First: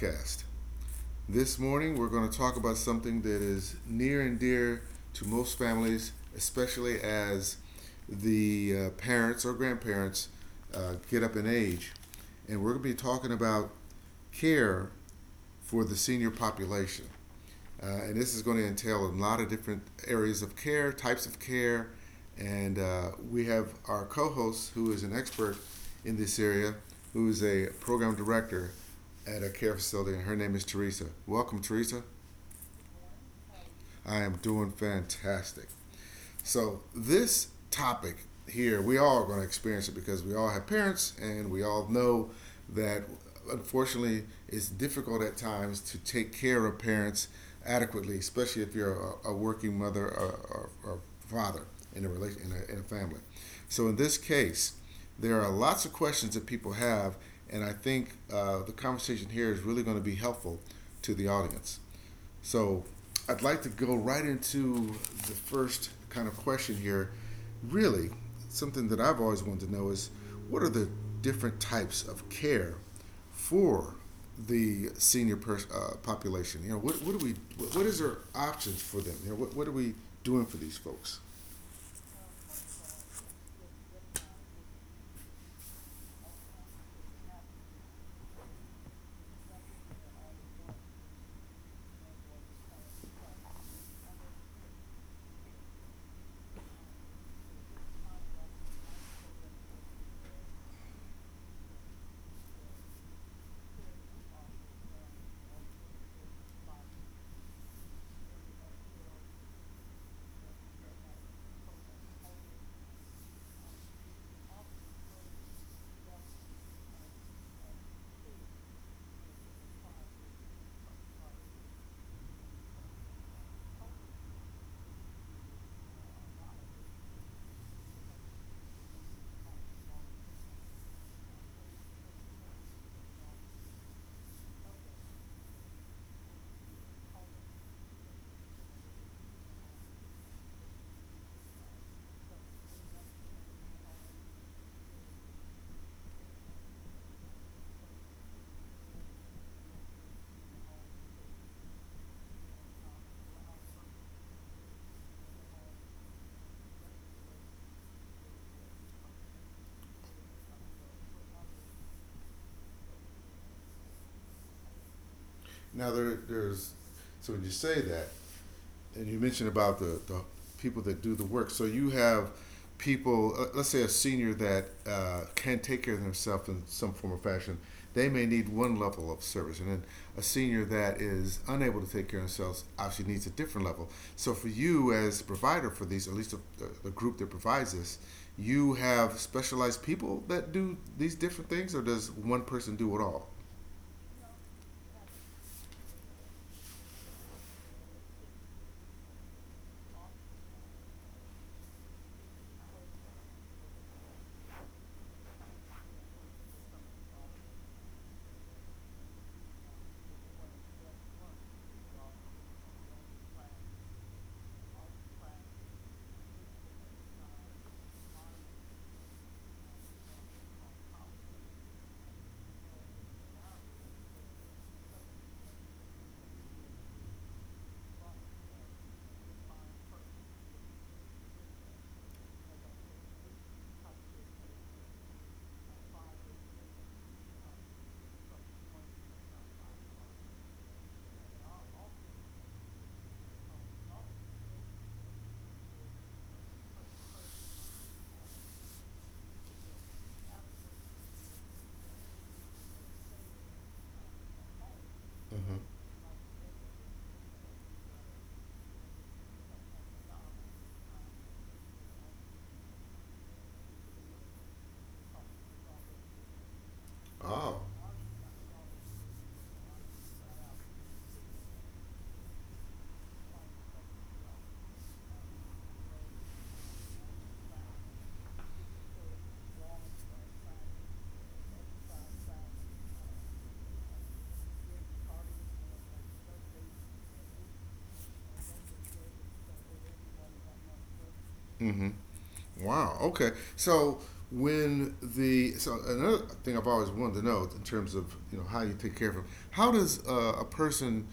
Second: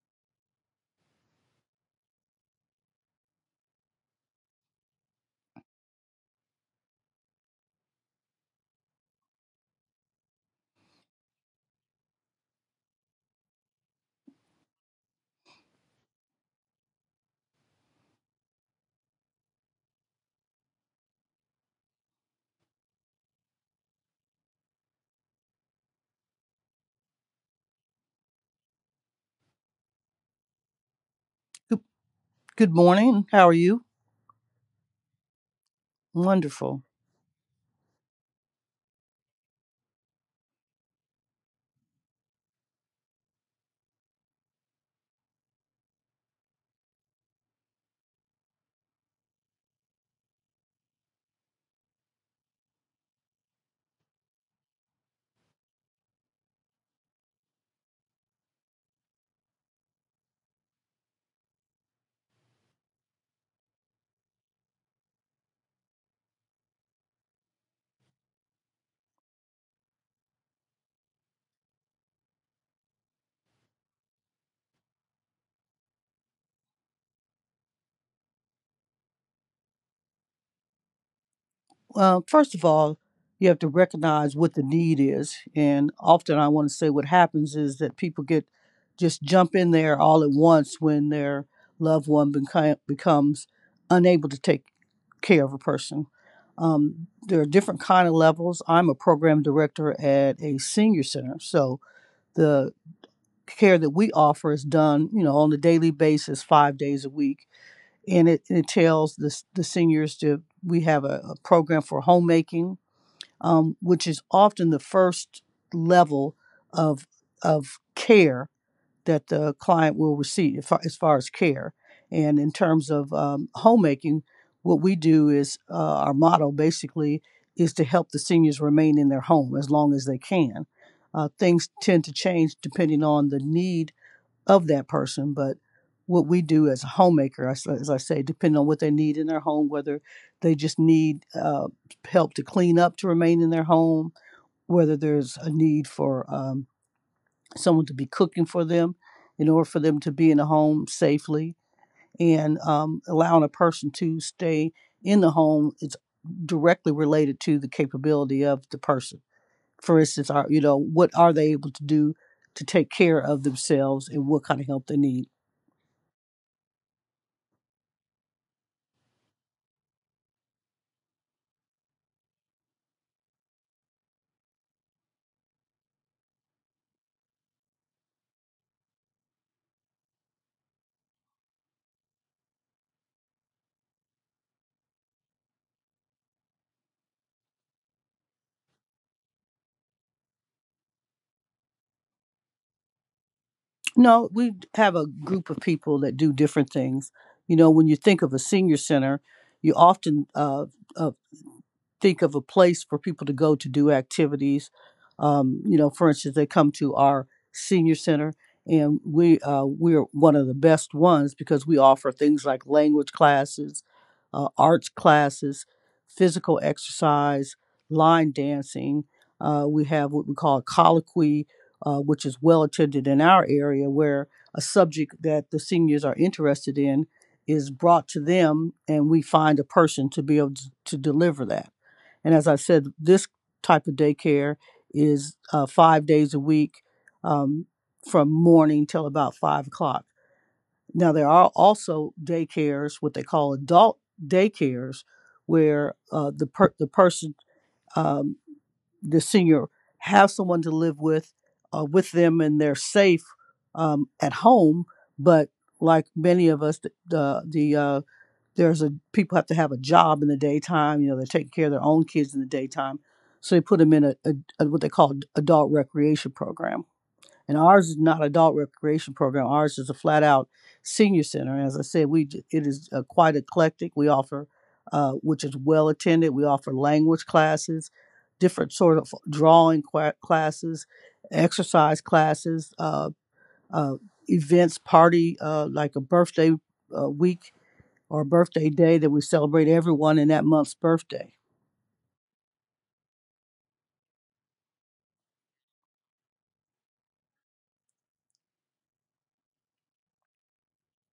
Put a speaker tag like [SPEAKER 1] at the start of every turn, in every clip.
[SPEAKER 1] podcast. This morning, we're going to talk about something that is near and dear to most families, especially as the parents or grandparents get up in age. And we're going to be talking about care for the senior population. And this is going to entail a lot of different areas of care, types of care. And we have our co host, who is an expert in this area, who is a program director at a care facility, and her name is Teresa. Welcome,
[SPEAKER 2] Good,
[SPEAKER 1] Teresa.
[SPEAKER 2] good morning. How are you?
[SPEAKER 1] I am doing fantastic. So
[SPEAKER 2] Wonderful.
[SPEAKER 1] this topic here, we all are going to experience it because we all have parents and we all know that unfortunately it's difficult at times to take care of parents adequately, especially if you're a working mother or father in a family. So in this case, there are lots of questions that people have, and I think the conversation here is really going to be helpful to the audience. So I'd like to go right into the first kind of question here. Really, something that I've always wanted to know is what are the different types of care for the population? You know, what do we, what is our options for them? You know, what are we doing for these folks?
[SPEAKER 2] First of all, you have to recognize what the need is. And often I want to say what happens is that people get just jump in there all at once when their loved one becomes unable to take care of a person. There are different kind of levels. I'm a program director at a senior center. So the care that we offer is done, you know, on a daily basis, 5 days a week, and it entails the seniors to we have a program for homemaking, which is often the first level of of care that the client will receive as far as care. And in terms of homemaking, what we do is our motto basically is to help the seniors remain in their home as long as they can. Things tend to change depending on the need of that person. But what we do as a homemaker, as I say, depending on what they need in their home, whether they just need help to clean up to remain in their home, whether there's a need for someone to be cooking for them in order for them to be in the home safely, and allowing a person to stay in the home is directly related to the capability of the person. For instance, are you know what are they able to do to take care of themselves and what kind of help they need?
[SPEAKER 1] Now so when you say that, and you mentioned about the people that do the work. So you have people, let's say a senior that can take care of themselves in some form or fashion. They may need one level of service, and then a senior that is unable to take care of themselves obviously needs a different level. So for you as provider for these, at least group that provides this, you have specialized people that do these different things, or does one person do it all?
[SPEAKER 2] No, we have a group of people that do different things. You know, when you think of a senior center, you often uh, think of a place for people to go to do activities. You know, for instance, they come to our senior center, and we're one of the best ones because we offer things like language classes, arts classes, physical exercise, line dancing. We have what we call a colloquy, which is well attended in our area, where a subject that the seniors are interested in is brought to them, and we find a person to be able to deliver that. And as I said, this type of daycare is 5 days a week, um, from morning till about 5 o'clock. Now, there are also daycares, what they call adult daycares, where the person, um, the senior, have someone to live with them, and they're safe, at home. But
[SPEAKER 1] Mm-hmm.
[SPEAKER 2] like many of us, the, there's a people have to have a job in the daytime. You know, they're taking care of their own kids in the daytime, so they put them in a what they call adult recreation program. And
[SPEAKER 1] Oh.
[SPEAKER 2] ours is not adult recreation program. Ours is a flat out senior center. And as I said, we it is quite eclectic. We offer, which is well attended. We offer language classes, different sort of drawing qua classes, exercise classes, uh, events, party, like a birthday week or birthday day that we celebrate everyone in that month's birthday.
[SPEAKER 1] Mm-hmm. Wow. Okay. So when the so another thing I've always wanted to know in terms of you know how you take care of them, how does a person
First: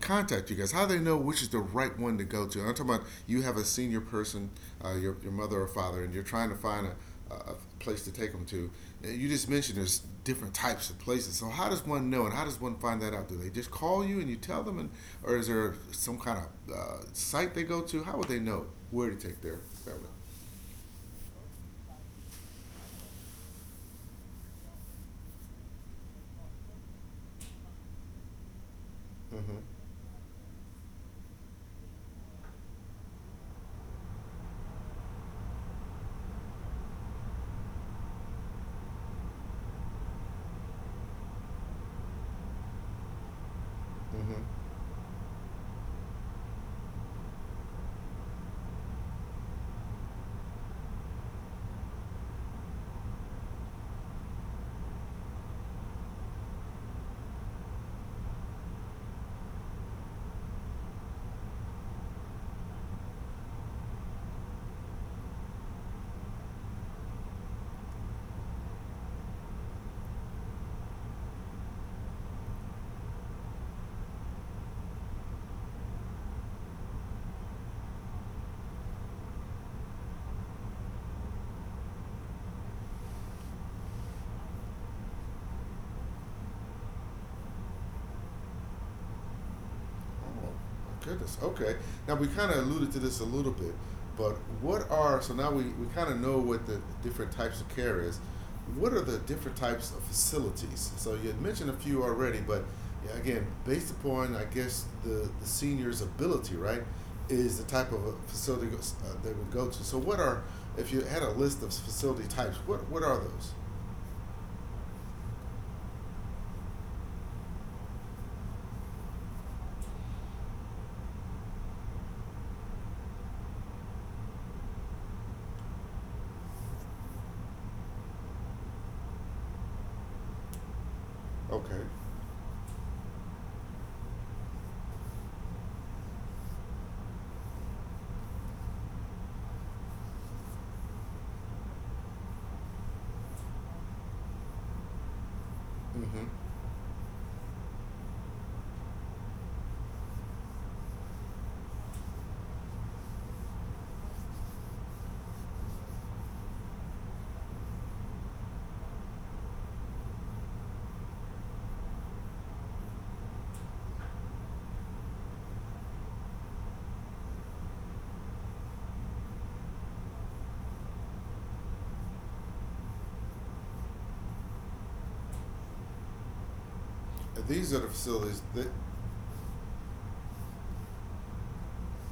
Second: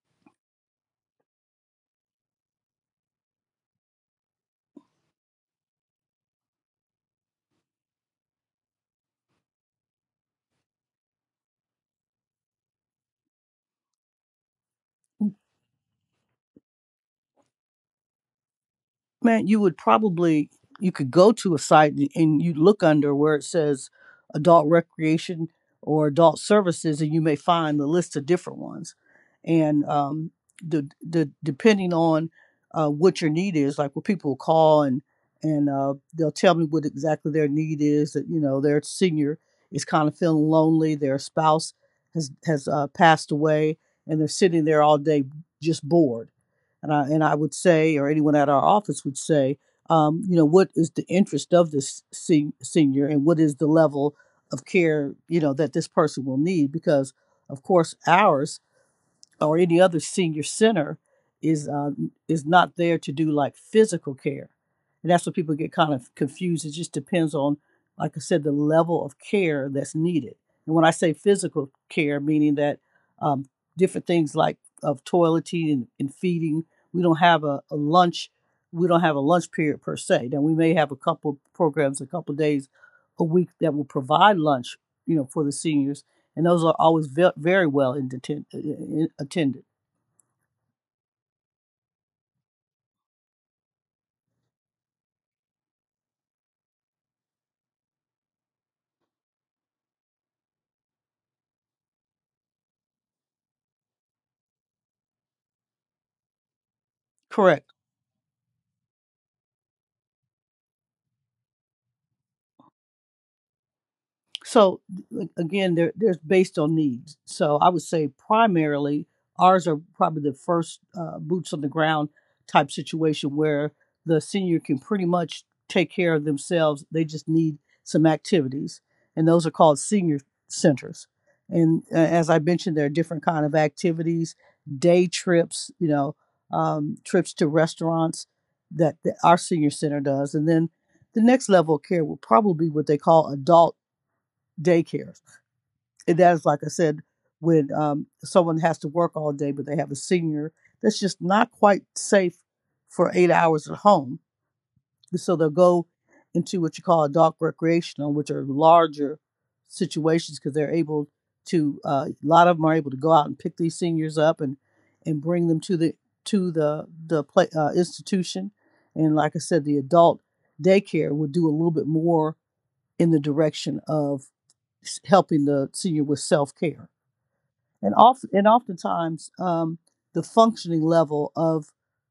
[SPEAKER 1] contact you guys? How do they know which is the right one to go to? And I'm talking about you have a senior person, your mother or father, and you're trying to find a place to take them to. You just mentioned there's different types of places. So how does one know, and how does one find that out? Do they just call you and you tell them, and or is there some kind of site they go to? How would they know where to take
[SPEAKER 2] Man,
[SPEAKER 1] their
[SPEAKER 2] you would
[SPEAKER 1] family?
[SPEAKER 2] probably you could go to a site and you look under where it says adult recreation or adult services, and you may find the list of different ones.
[SPEAKER 1] Mm-hmm.
[SPEAKER 2] And the depending on what your need is, like what people will call and they'll tell me what exactly their need is. That you know their senior is kind of feeling lonely, their spouse has passed away, and they're sitting there all day just bored. And I would say, or anyone at our office would say, you know, what is the interest of this senior, and what is the level of care, you know, that this person will need? Because, of course, ours or any other senior center is uh, is not there to do like physical care, and that's where people get kind of confused. It just depends on, like I said, the level of care that's needed. And when I say physical care, meaning that um, different things like of toileting and feeding, we don't have a lunch, we don't have a lunch period per se. Now we may have a couple programs, a couple days a week that will provide lunch, you know, for the seniors, and those are always very well in attended.
[SPEAKER 1] Oh, goodness. Okay. Now we kind of alluded to this a little bit, but what are so now we kind of know what the different types of care is. What are the different types of facilities? So you had mentioned a few already, but yeah, again, based upon I guess the senior's ability, right, is the
[SPEAKER 2] Correct.
[SPEAKER 1] type of a facility they would go to. So what are if you had a list of facility types, what are those?
[SPEAKER 2] So like, again, they're based on needs. So I would say primarily ours are probably the first boots on the ground type situation where the senior can pretty much take care of themselves. They just need some activities, and those are called senior centers.
[SPEAKER 1] Okay.
[SPEAKER 2] And as I mentioned, there are different kind of activities, day trips, you know, trips to restaurants that our senior center does, and then the next level of care will probably be what they call adult daycares. And
[SPEAKER 1] Mm-hmm.
[SPEAKER 2] that is, like I said, when someone has to work all day, but they have a senior that's just not quite safe for 8 hours at home. So they'll go into what you call adult recreational, which are larger situations because they're able to. A lot of them are able to go out and pick these seniors up and bring them to the play, institution. And like I said, the adult daycare will do a little bit more in the direction of helping the senior with self care,
[SPEAKER 1] And these are the
[SPEAKER 2] and often
[SPEAKER 1] facilities
[SPEAKER 2] and
[SPEAKER 1] that
[SPEAKER 2] oftentimes the functioning level of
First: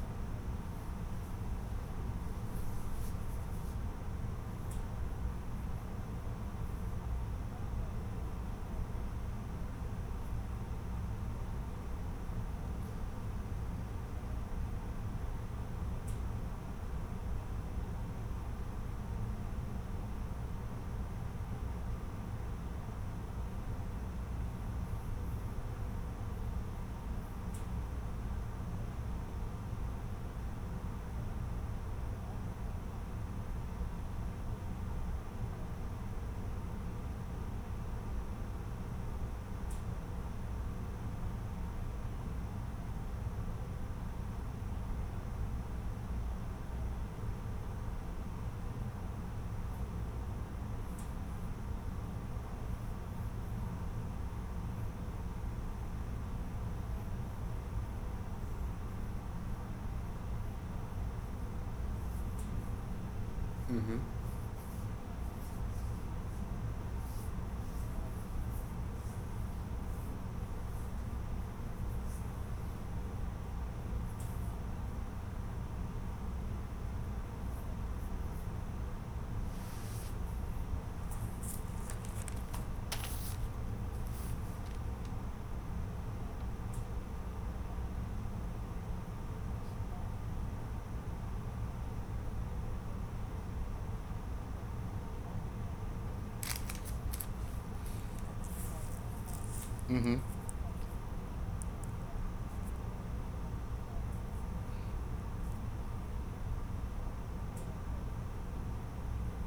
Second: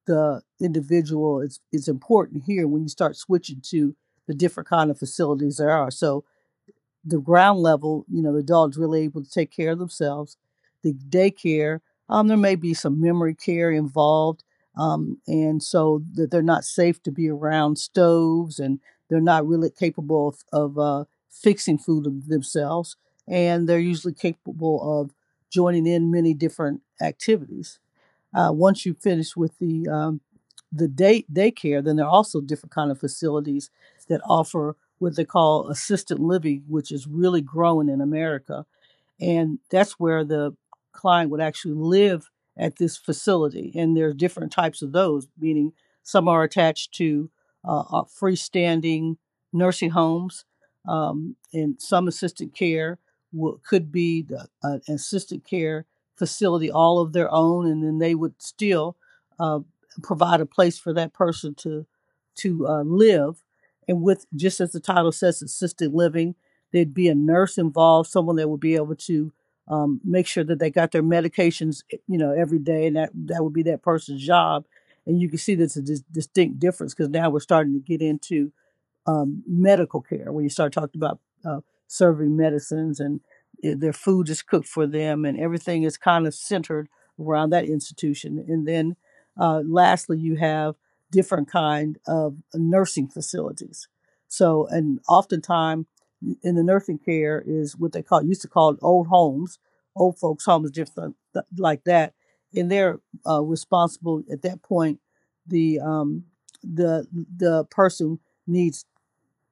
[SPEAKER 2] the individual is important here when you start switching to the different kind of facilities there are. So the ground level, you know, the dog's really able to take care of themselves. The daycare, there may be some memory care involved, and so that they're not safe to be around stoves, and they're not really capable of fixing food themselves, and they're usually capable of joining in many different activities. Once you finish with the daycare, then there are also different kind of facilities that offer what they call assisted living, which is really growing in America, and that's where the client would actually live at this facility. And there's different types of those, meaning some are attached to freestanding nursing homes, and some assisted care will, could be an assisted care facility all of their own, and then they would still uh, provide a place for that person to live.
[SPEAKER 1] Uhum.
[SPEAKER 2] And with just as the title says, assisted living, there'd be a nurse involved, someone that would be able to make sure that they got their medications, eh, you know, every day, and that that would be that person's job. And you can see there's a distinct difference because now we're starting to get into medical care when you start talking about uh, serving medicines and eh, their food is cooked for them and everything is kind of centered around that institution, and then lastly you have different kind of nursing facilities. So and oftentimes in the nursing care is what they call used to call old homes, old
[SPEAKER 1] Uhum.
[SPEAKER 2] folks homes, different like that, and they're responsible at that point the the person needs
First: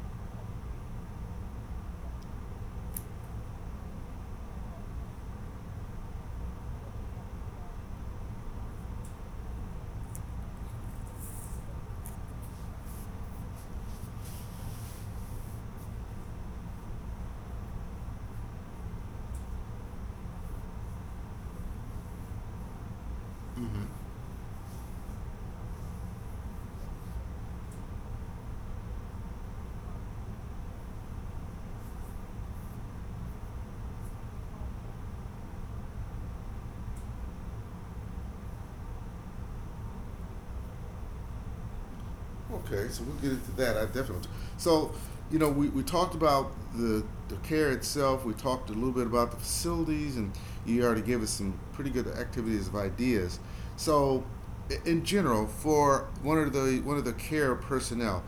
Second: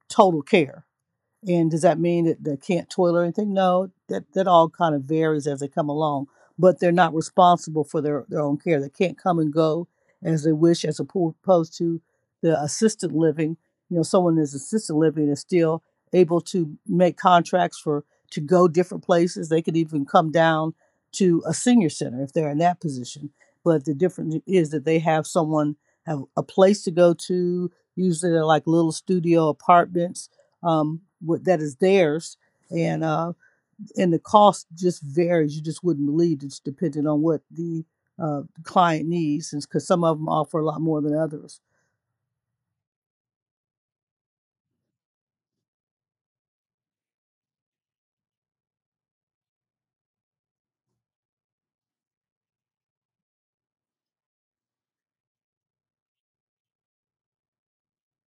[SPEAKER 2] total care. And does that mean that they can't toil or anything? No, that all kind of varies as they come along. But they're not responsible for their own care. They can't come and go as they wish, as opposed to the assisted living. You know, someone that's assisted living is still able to make contracts for to go different places. They could even come down to a senior center if they're in that position. But
[SPEAKER 1] Uhum.
[SPEAKER 2] the difference is that they have someone have a place to go to. Usually, they're like little studio apartments, what, that is theirs. And uh, and the cost just varies. You just wouldn't believe it's dependent on what the client needs, because some of them offer a lot more than others.
[SPEAKER 1] Okay, so we'll get into that. I definitely. So, you know, we talked about the care itself. We talked a little bit about the facilities, and you already gave us some pretty good activities of ideas. So, In general, for one of the care personnel,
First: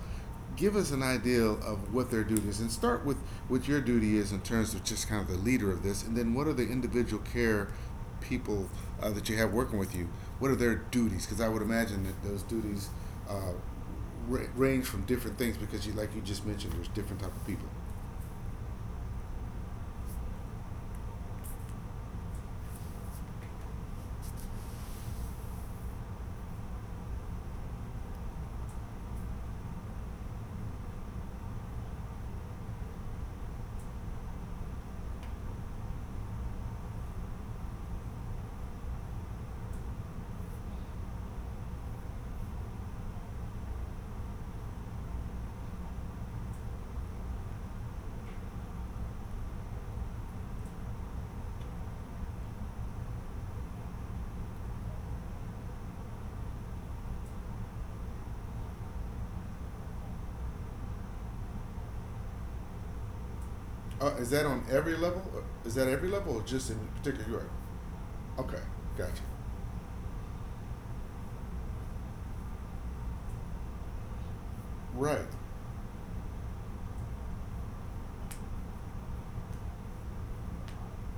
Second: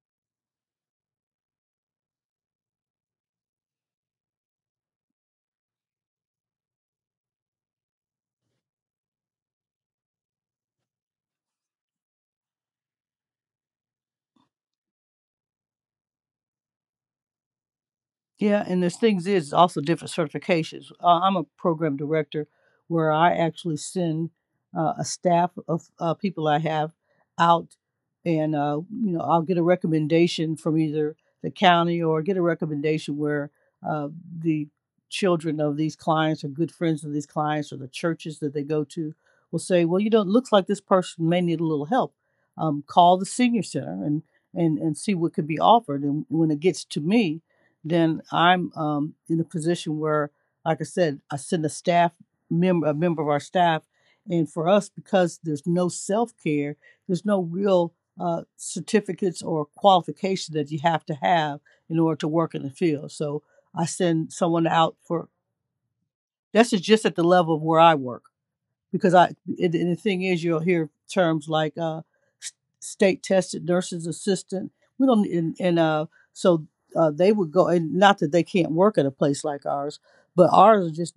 [SPEAKER 1] give us an idea of what their duty is, and start with what your duty is in terms of just kind of the leader of this, and then what are the individual care people that you have working with you? What are their duties? Because I would imagine that those duties uh, range from different things because you like you just mentioned there's different type of people
[SPEAKER 2] Yeah, and there's things is also different certifications. I'm a program director where I actually send a staff of people I have out, and you know I'll get a recommendation from either the county or get a recommendation where uh, the children of these clients or good friends of these clients or the churches that they go to will say, well, you know, it looks like this person may need a little help. Call the senior center and see what could be offered. And when it gets to me, then I'm in a position where, like I said, I send a staff member, a member of our staff. And for us, because there's no self care, there's no real certificates or qualification that you have to have in order to work in the field. So I
[SPEAKER 1] is
[SPEAKER 2] send
[SPEAKER 1] that on
[SPEAKER 2] someone out
[SPEAKER 1] every level?
[SPEAKER 2] for.
[SPEAKER 1] Is that every level or just
[SPEAKER 2] This
[SPEAKER 1] in
[SPEAKER 2] is just at the
[SPEAKER 1] particular you are?
[SPEAKER 2] level of where I work
[SPEAKER 1] Okay.
[SPEAKER 2] because
[SPEAKER 1] Gotcha.
[SPEAKER 2] I and the thing is you'll hear terms like state tested nurses assistant. We don't,
[SPEAKER 1] Right.
[SPEAKER 2] and so they would go. And not that they can't work at a place like ours, but ours are just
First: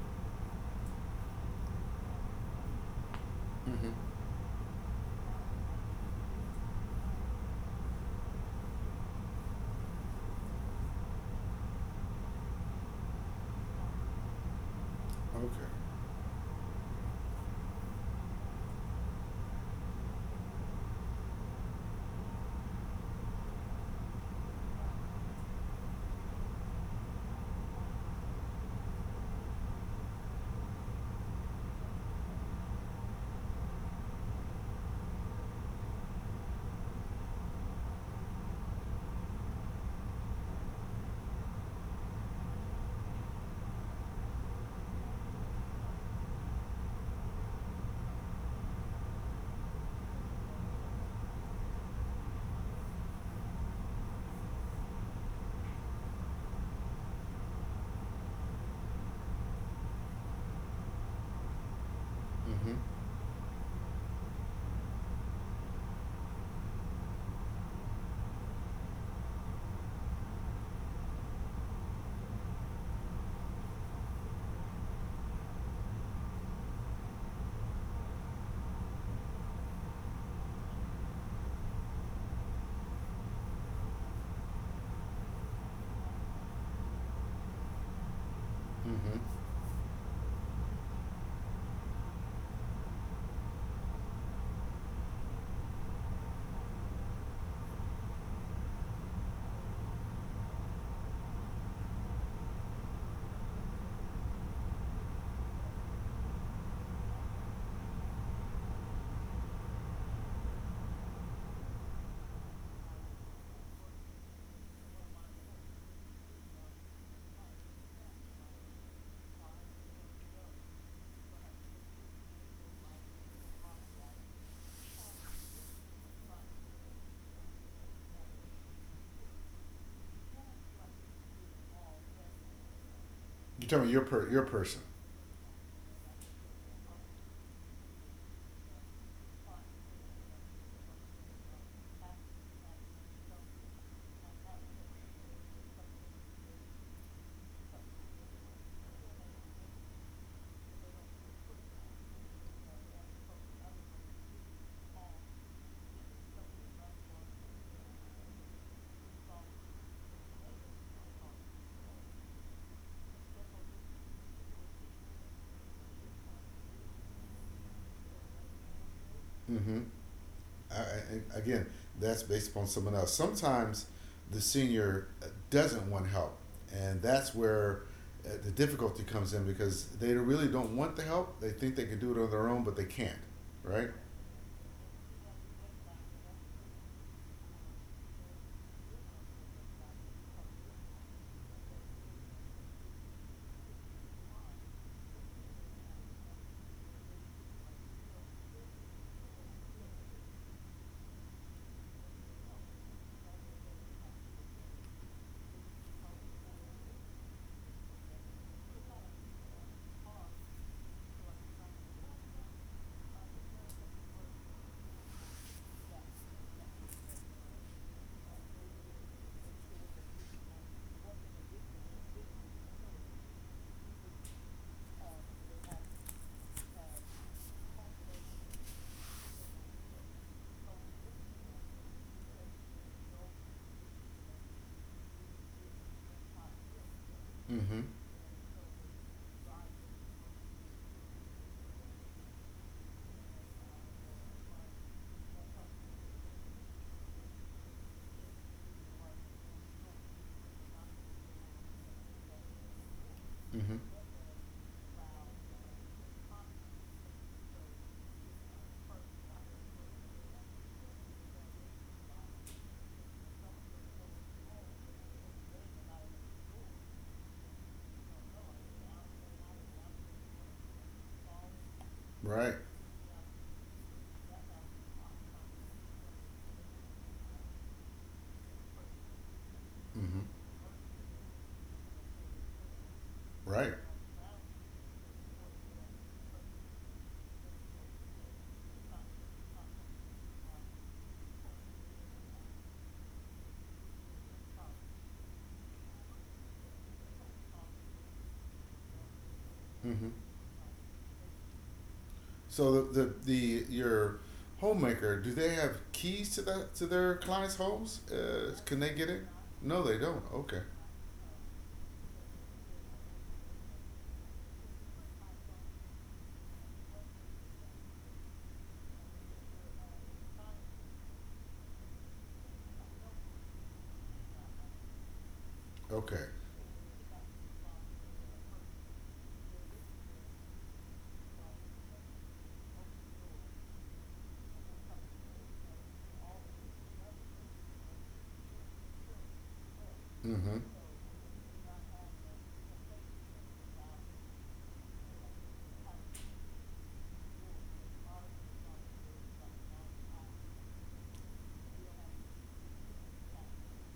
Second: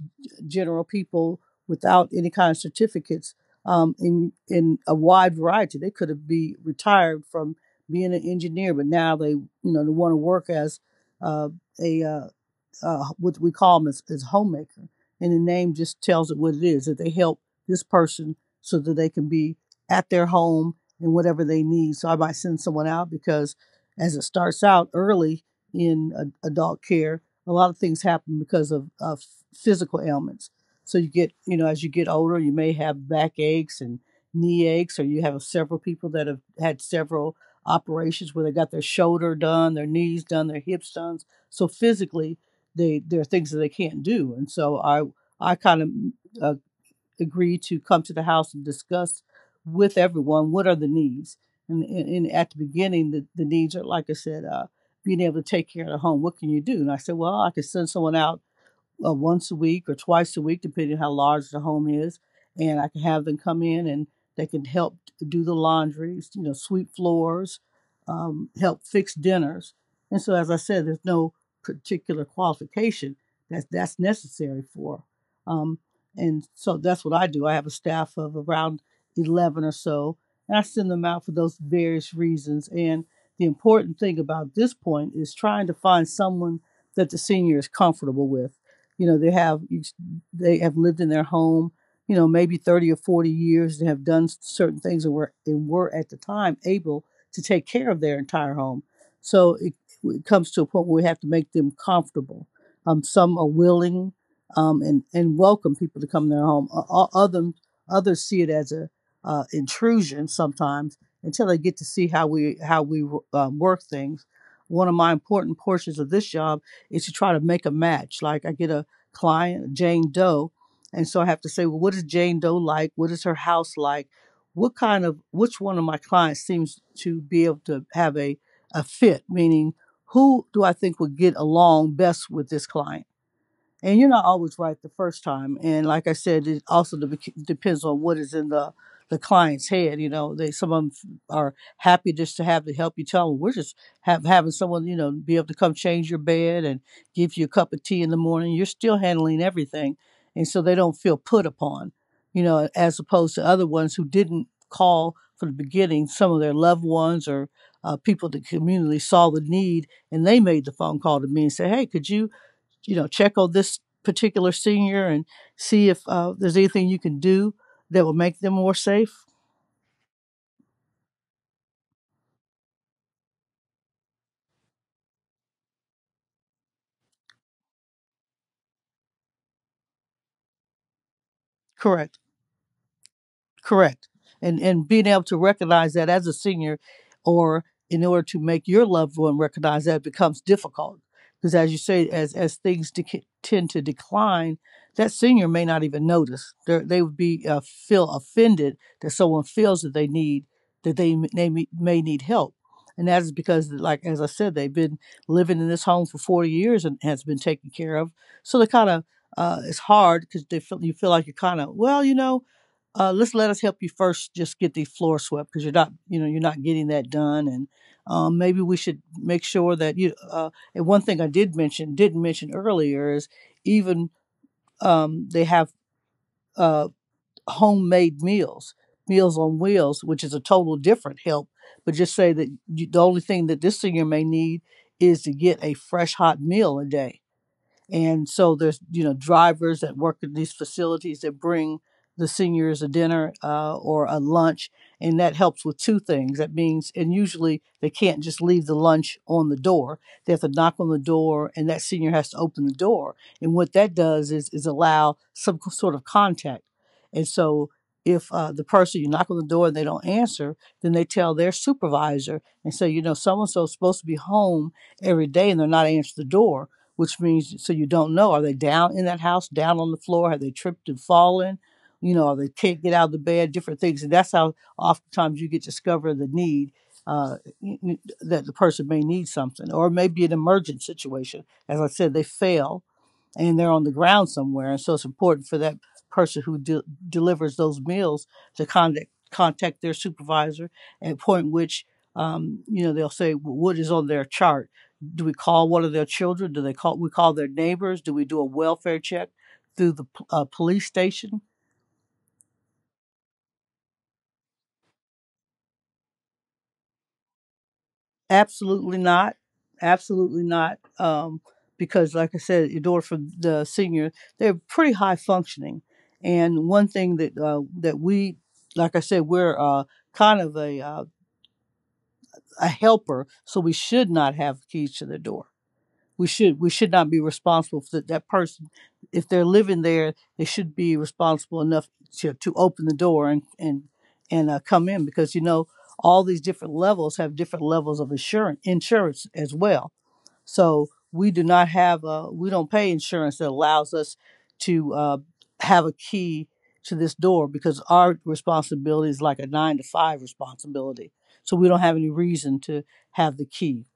[SPEAKER 2] general people without any kind of certificates,
[SPEAKER 1] Mm-hmm.
[SPEAKER 2] in a wide variety. They could have be retired from being an engineer, but now they, you know, they want to work as uh, a what we call them, as homemaker. And the
[SPEAKER 1] Okay.
[SPEAKER 2] name just tells it what it is, that they help this person so that they can be at their home and whatever they need. So I might send someone out because as it starts out early in a, adult care, a lot of things happen because of physical ailments. So you get, you know, as you get older, you may have back aches and knee aches, or you have several people that have had several operations where they got their shoulder done, their knees done, their hips done. So physically, they there are things that they can't do, and so I kind of uh, agreed to come to the house and discuss with everyone what are the needs. And, and at the beginning the needs are, like I said, being able to take care of the home. What can you do? And I said, well, I could send someone out once a week or twice a week, depending on how large the home is.
[SPEAKER 1] Mm-hmm.
[SPEAKER 2] And I can have them come in and they can help do the laundry, you know, sweep floors, help fix dinners. And so, as I said, there's no particular qualification that that's necessary for. Um, and so that's what I do. I have a staff of around 11 or so, and I send them out for those various reasons. And the important thing about this point is trying to find someone that the senior is comfortable with. You know,
[SPEAKER 1] Mm-hmm.
[SPEAKER 2] they have, they have lived in their home, you know, maybe 30 or 40 years. They have done certain things and were, and were at the time able to take care of their entire home. So it comes to a point where we have to make them comfortable. Some are willing, and welcome people to come in their home. Other, others see it as a intrusion sometimes until they get to see how we work things. One of my important portions of this job is to try to make a match. Like I get a client, Jane Doe. And so I have to say, well, what is Jane Doe like? What is her house like? What kind of, which one of my clients seems to be able to have a fit, meaning who do I think would get along best with this client?
[SPEAKER 1] You tell me
[SPEAKER 2] And
[SPEAKER 1] you're
[SPEAKER 2] you're
[SPEAKER 1] talking
[SPEAKER 2] not
[SPEAKER 1] about your
[SPEAKER 2] always right
[SPEAKER 1] person.
[SPEAKER 2] the first time, and like I said, it also depends on what is in the client's head. You know, they, some of them are happy just to have the help. You tell them we're just having someone, you know, be able to come change your bed and give you a cup of tea in the morning. You're still handling everything, and so they don't feel put upon. You know, as opposed to other ones who didn't call from the beginning, some of their loved ones or people that community saw the need and they made the phone call to me and said, hey, could you, you know, check on this particular senior and see if there's anything you can do that will make them more safe.
[SPEAKER 1] Mm-hmm. Again, that's based upon someone else. Sometimes the senior doesn't want help, and that's where the difficulty comes in because they really don't want the help. They think they can do it
[SPEAKER 2] Correct.
[SPEAKER 1] on their own, but they can't. Right?
[SPEAKER 2] Correct. And being able to recognize that as a senior, or in order to make your loved one recognize that, becomes difficult. Because as you say, as things dec tend to decline, that senior may not even notice. They're, they would be feel offended that someone feels that they need, that they may need help. And that is because, like as I said, they've been living in this home for 40 years and has been taken care of. So they kind of it's hard because they feel, you feel like you're kind of, well, you know, let's, let us help you first just get the floor swept because you're not, you know, you're not getting that done. And maybe we should make sure that you and one thing I didn't mention earlier is even they have uh, homemade meals, meals on wheels, which is a total different help. But just say that you, the only thing that this senior may need is to get a fresh hot meal a day.
[SPEAKER 1] Mm-hmm.
[SPEAKER 2] And so there's, you know, drivers that work in these facilities that bring the seniors a dinner or a lunch. And that helps with two things. That means, and usually they can't just leave the lunch on the door. They have to knock on the door and that senior has to open the door. And what
[SPEAKER 1] Mm-hmm.
[SPEAKER 2] that does is allow some sort of contact. And so if the person, you knock on the door and they don't answer, then they tell their supervisor and say, you know, so-and-so is supposed to be home every day and they're not answering the door, which means, so you don't know, are they down in that house, down on the floor, have they tripped and fallen? You know, are they,
[SPEAKER 1] Right.
[SPEAKER 2] can't get out of the bed, different things, and that's how oftentimes you get to discover the need, uh, that the person may need something, or
[SPEAKER 1] Mm-hmm.
[SPEAKER 2] maybe an emergent situation. As I said, they fail and they're
[SPEAKER 1] Right.
[SPEAKER 2] on the ground somewhere. And so it's important for that person who delivers those meals to contact their supervisor at a point which, you know, they'll say, "Well, what is on their chart. Do we call one of their children? Do they call we call their neighbors? Do we do a welfare check through the
[SPEAKER 1] Mm-hmm.
[SPEAKER 2] police station?"
[SPEAKER 1] So the your homemaker, do they have keys to that to their clients' homes? Can they
[SPEAKER 2] Absolutely
[SPEAKER 1] get in?
[SPEAKER 2] not.
[SPEAKER 1] No, they don't.
[SPEAKER 2] Absolutely
[SPEAKER 1] Okay.
[SPEAKER 2] not. Because, like I said, your daughter for the senior, they're pretty high functioning. And one thing that that we, like I said, we're kind of a helper, so we should not have keys to the door.
[SPEAKER 1] Okay.
[SPEAKER 2] We should not be responsible for that, that person. If they're living there, they should be responsible enough to open the door and come in. Because, you know, all these different levels have different levels of insurance as well.
[SPEAKER 1] Mm-hmm.
[SPEAKER 2] So we do not have, we don't pay insurance that allows us to have a key to this door, because our responsibility is like a nine to five responsibility. So we don't have any reason to have the key.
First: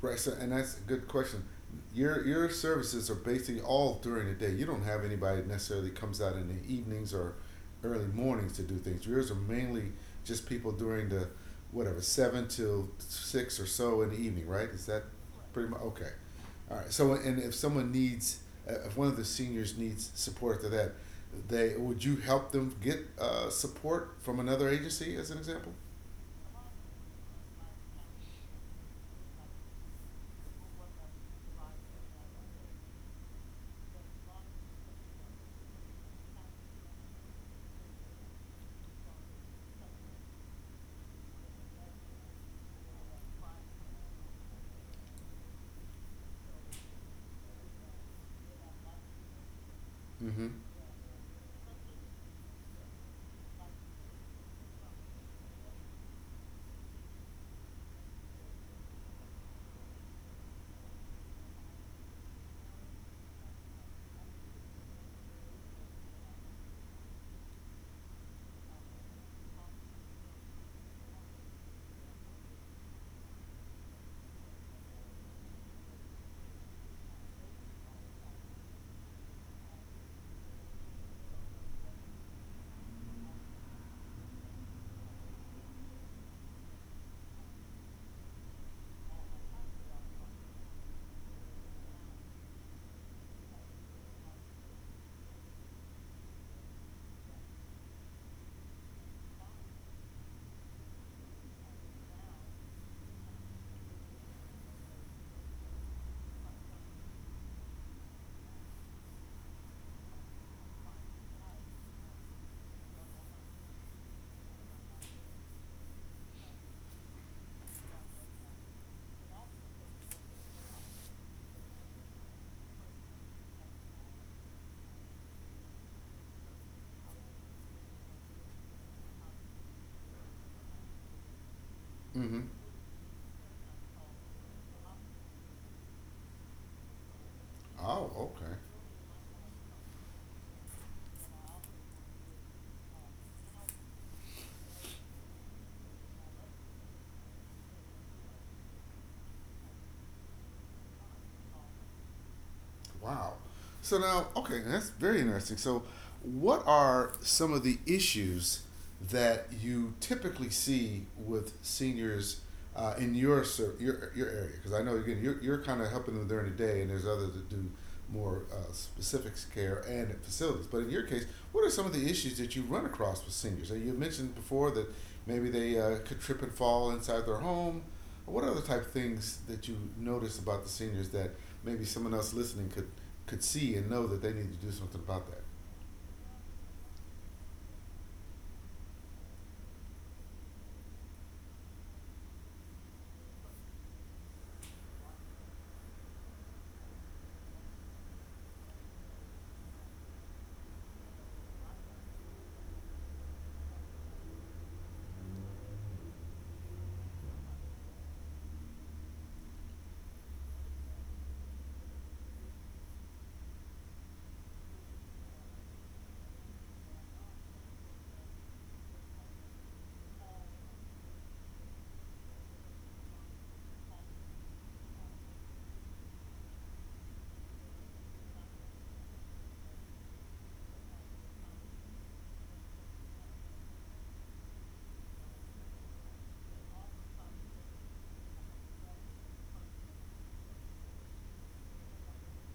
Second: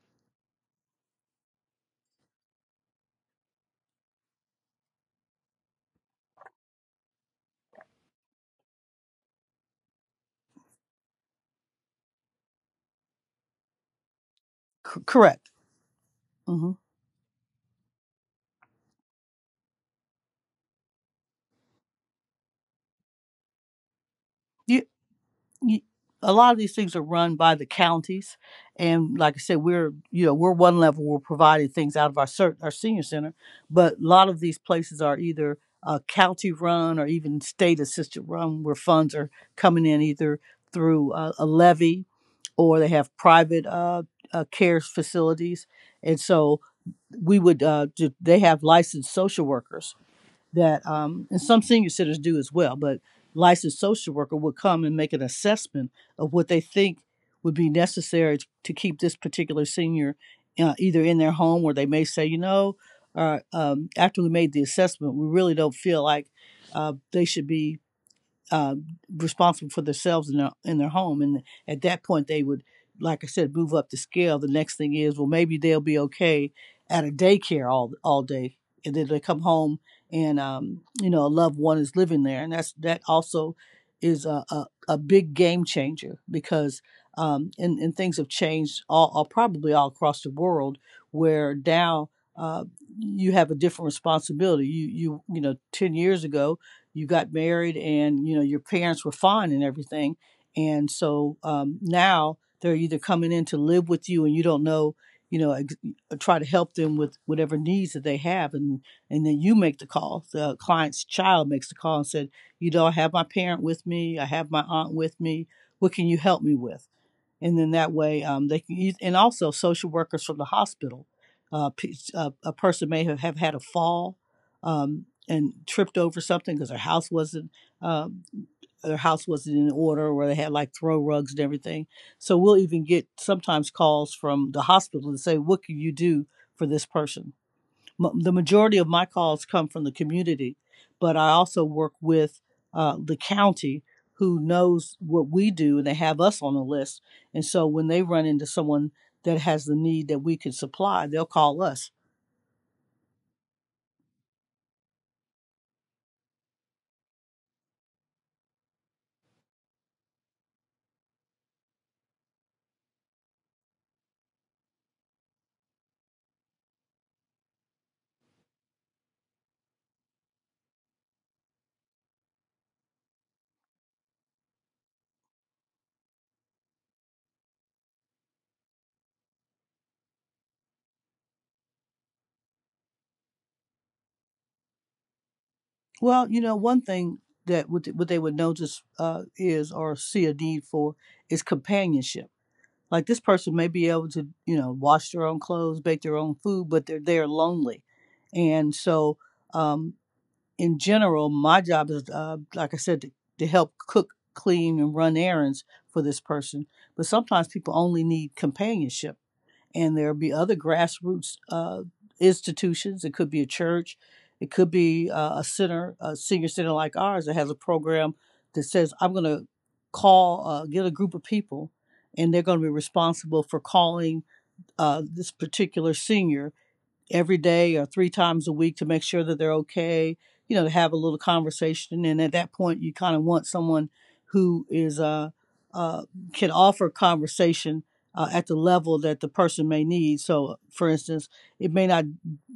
[SPEAKER 1] Right. So, and that's a good question. Your services are basically all during the day. You don't have anybody that necessarily comes out in the evenings or early mornings to do things. Yours are mainly just people during the whatever seven till six or so in the evening. Right? Is
[SPEAKER 2] C-
[SPEAKER 1] that
[SPEAKER 2] correct.
[SPEAKER 1] pretty much okay?
[SPEAKER 2] Hmm.
[SPEAKER 1] All right. So, and if someone needs, if one of the seniors needs support to that, they would you help them get support from another
[SPEAKER 2] You,
[SPEAKER 1] agency, as an example?
[SPEAKER 2] you, a lot of these things are run by the counties, and like I said, we're, you know, we're one level. We're providing things out of our our senior center, but a lot of these places are either county run or even state assisted run, where funds are coming in either through a levy, or they have private care facilities. And so we would they have licensed social workers
[SPEAKER 1] Mm-hmm.
[SPEAKER 2] that and some senior centers do as well, but licensed social worker would come and make an assessment of what they think would be necessary to keep this particular senior either in their home. Or they may say, you know, after we made the assessment we really don't feel like they should be uh, responsible for themselves in their home. And at that point, they would, like I said, move up the scale. The next thing is, well, maybe they'll be okay at a daycare all day, and then they come home. And you know, a loved one is living there, and that's, that also is a a big game changer because. And things have changed all probably all across the world where now uh, you have a different responsibility. You know, 10 years ago you got married and you know your parents were fine and everything, and so now they're either coming in to live with you and you don't know. you know ex- Try to help them with whatever needs that they have, and then you make the call, the client's child makes the call and said, "You know, I have my parent with me, I have my aunt with me, what can you help me with?" And then that way they can use, and also social workers from the hospital. A person may have had a fall, and tripped over something because their house wasn't, um, their house wasn't in order, or they had like throw rugs and everything. So
[SPEAKER 1] Mm-hmm.
[SPEAKER 2] we'll even get sometimes calls from the hospital to say, "What can you do for this person?"
[SPEAKER 1] Oh,
[SPEAKER 2] The
[SPEAKER 1] okay.
[SPEAKER 2] majority of my calls come from the community, but I also work with the county, who knows what we do, and they have us on the list. And so when they run into someone that has the need that we can supply, they'll call us.
[SPEAKER 1] Wow. So now, okay, that's very interesting. So, what are some of the issues that you typically see with seniors in your area? Because I know again, you're kind of helping them during the day, and there's others that do more specific care and facilities. But in your case, what are some of the issues that you run across with seniors? And you mentioned before that maybe they could trip and fall inside their home. What other type of things that you notice about the seniors that maybe someone else listening could see and know that they need to do something about that,
[SPEAKER 2] Well, you know, one thing that what they would notice is or see a need for is companionship. Like, this person may be able to, you know, wash their own clothes, bake their own food, but they're lonely, and so. Um, in general, my job is, like I said, to help cook, clean, and run errands for this person. But sometimes people only need companionship, and there'll be other grassroots institutions. It could be a church, it could be a center, a senior center like ours that has a program that says, "I'm going to call, get a group of people, and they're going to be responsible for calling." This particular senior every day or three times a week to make sure that they're okay, you know, to have a little conversation. And at that point, you kind of want someone who is, uh, can offer conversation at the level that the person may need. So, for instance, it may not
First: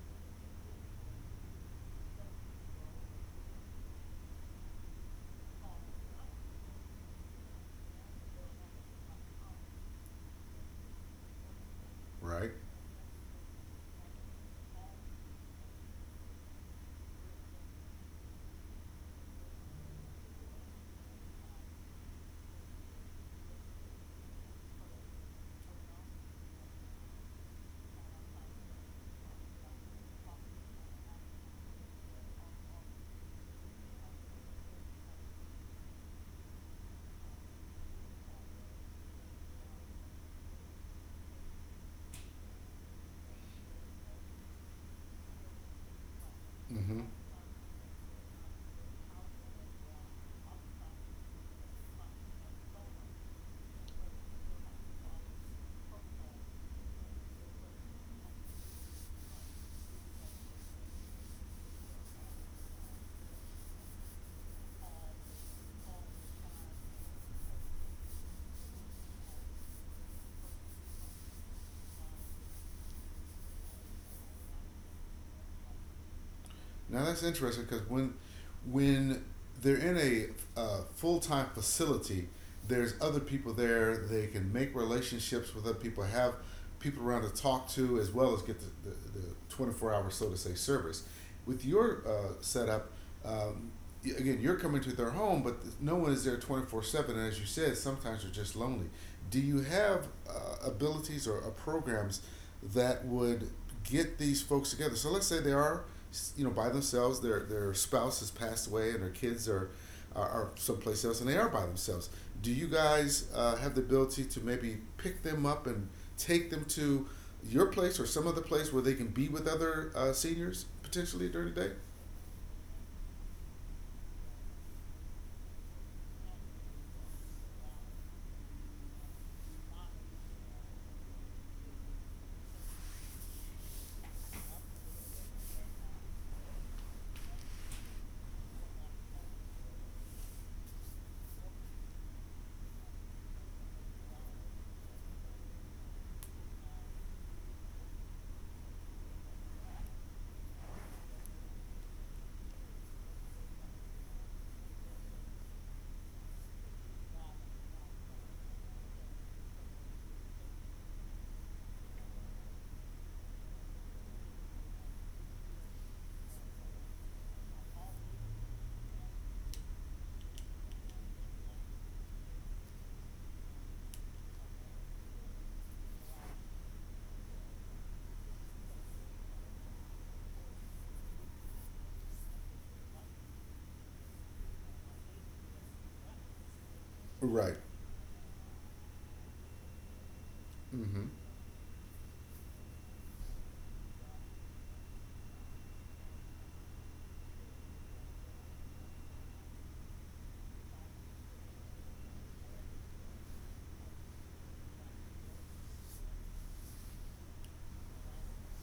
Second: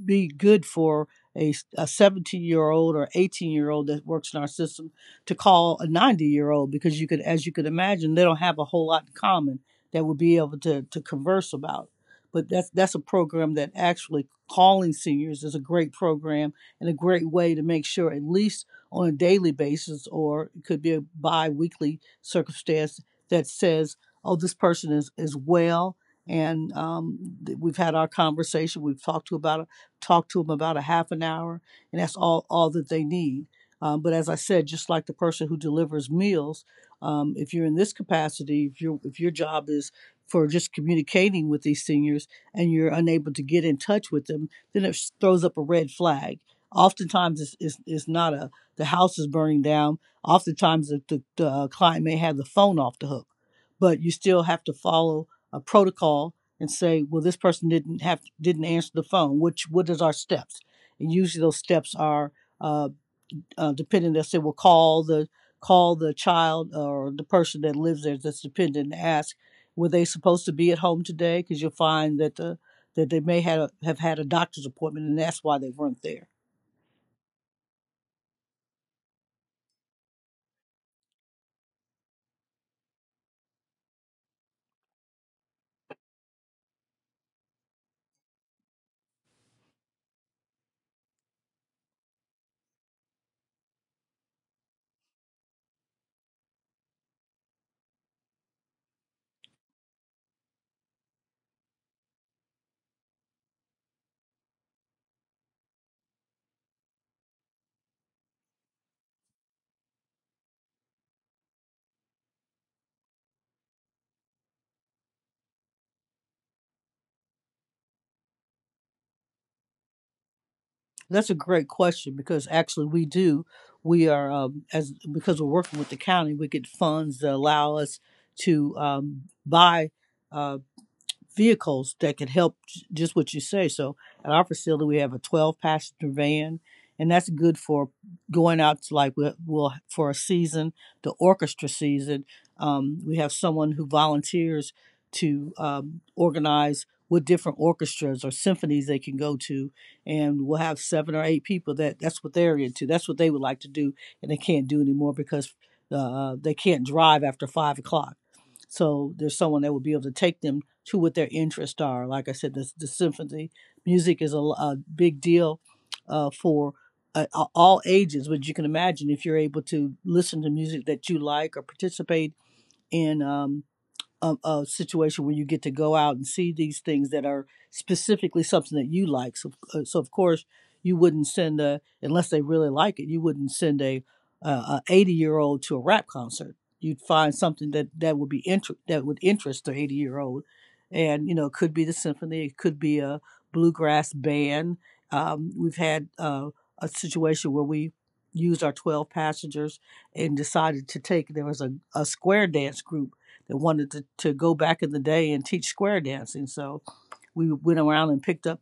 [SPEAKER 2] be good for a 17-year-old or 18-year-old that works in our system to call a 90-year old, because you could, as you could imagine, they don't have a whole lot in common that would be able to converse about. But
[SPEAKER 1] right?
[SPEAKER 2] that's a program that, actually, calling seniors is a great program and a great way to make sure, at least on a daily basis, or it could be a bi-weekly circumstance, that says, "Oh, this person is well," and we've had our conversation, we've talked to them about a half an hour, and that's all that they need. But as I said, just like the person who delivers meals, if you're in this capacity, if your job is for just communicating with these seniors, and you're unable to get in touch with them, then it throws up a red flag.
[SPEAKER 1] Mm-hmm.
[SPEAKER 2] Oftentimes, it's not a the house is burning down. Oftentimes, the client may have the phone off the hook, but you still have to follow a protocol and say, "Well, this person didn't answer the phone. Which, what is our steps?" And usually, those steps are uh, dependent, that said, will call the child or the person that lives there that's dependent and ask, "Were they supposed to be at home today?" Because you'll find that the that they may have had a doctor's appointment, and that's why they weren't there.
[SPEAKER 1] Now that's interesting because when they're in a full time facility, there's other people there. They can make relationships with other people, have people around to talk to, as well as get the 24 hour, so to say, service. With your setup, um, again, you're coming to their home, but no one is there 24/7. And as you said, sometimes you're just lonely. Do you have abilities or programs that would get these folks together? So let's say they are, you know, by themselves, their spouse has passed away and their kids are, are someplace else and they are by themselves. Do you guys have the ability to maybe pick them up and take them to your place or some other place where they can be with other seniors potentially
[SPEAKER 2] That's a
[SPEAKER 1] during the
[SPEAKER 2] great
[SPEAKER 1] day?
[SPEAKER 2] question, because actually we do. We are as because we're working with the county, we get funds that allow us to buy uh, vehicles that could help just what you say. So at our facility, we have a 12 passenger van, and that's good for going out to, like, we'll for a season, the orchestra season. We have someone who volunteers to organize with different orchestras or symphonies they can go to, and we'll have seven or eight people that that's what they're into. That's what they would like to do, and they can't do anymore because they can't drive after 5 o'clock. So there's someone that would be able to take them to what their interests are. Like I said, the symphony music is a big deal for uh, all ages. But you can imagine, if you're able to listen to music that you like or participate in. A, a situation where you get to go out and see these things that are specifically something that you like. So, so of course, you wouldn't send a, unless they really like it. You wouldn't send a 80 year old to a rap concert. You'd find
[SPEAKER 1] Right.
[SPEAKER 2] something that that would interest the 80 year old,
[SPEAKER 1] Mm-hmm.
[SPEAKER 2] and you know, it could be the symphony, it could be a bluegrass band. We've had a situation where we used our 12 passengers and decided to take, there was a square dance group that wanted to go back in the day and teach square dancing. So we went around and picked up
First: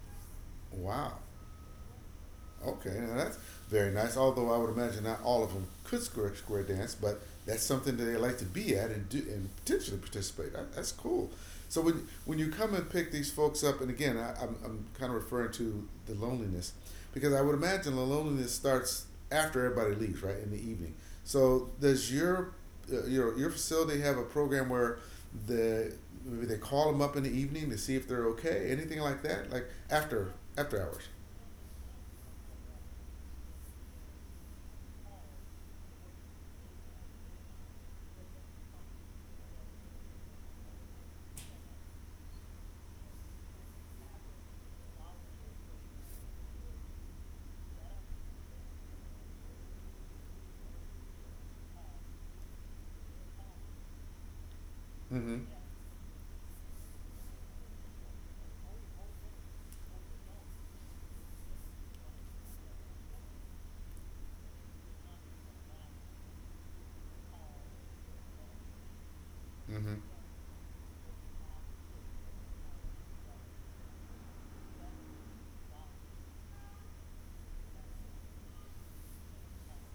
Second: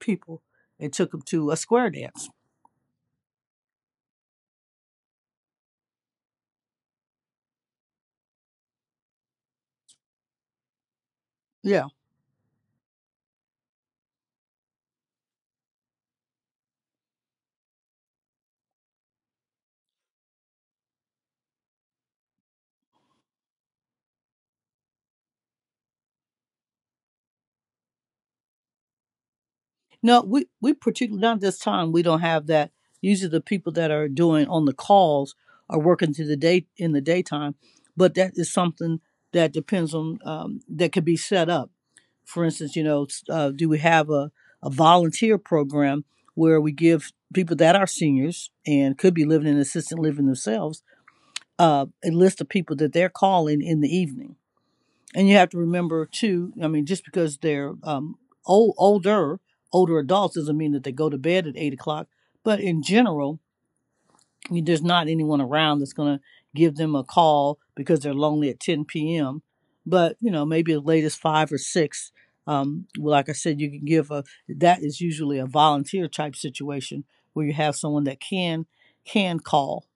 [SPEAKER 2] people and took
[SPEAKER 1] Wow.
[SPEAKER 2] them to a square dance.
[SPEAKER 1] Okay, now that's very nice. Although I would imagine not all of them could square square dance, but that's something that they like to be at and do and potentially participate. That- That's cool. So
[SPEAKER 2] Yeah.
[SPEAKER 1] when you come and pick these folks up, and again, I'm kind of referring to the loneliness because I would imagine the loneliness starts after everybody leaves, right in the evening. So does your your facility have a program where the maybe they call them up in the evening to see if they're okay, anything like that, like
[SPEAKER 2] No, we
[SPEAKER 1] after hours?
[SPEAKER 2] particularly, not this time, we don't have that. Usually the people that are doing on the calls are working through the day in the daytime, but that is something that depends on, that could be set up. For instance, you know, do we have a volunteer program where we give people that are seniors and could be living in assisted living themselves, a list of people that they're calling in the evening? And you
[SPEAKER 1] Mm-hmm.
[SPEAKER 2] have to remember too. I mean, just because they're old, older, older adults, doesn't mean that they go to bed at 8 o'clock. But in general, I mean, there's not anyone around that's going to give them a call because they're lonely at 10 p.m.
[SPEAKER 1] Mm-hmm.
[SPEAKER 2] But you know, maybe the latest five or six. Well, like I said, you can give a. That is usually a volunteer type situation where you have someone that can call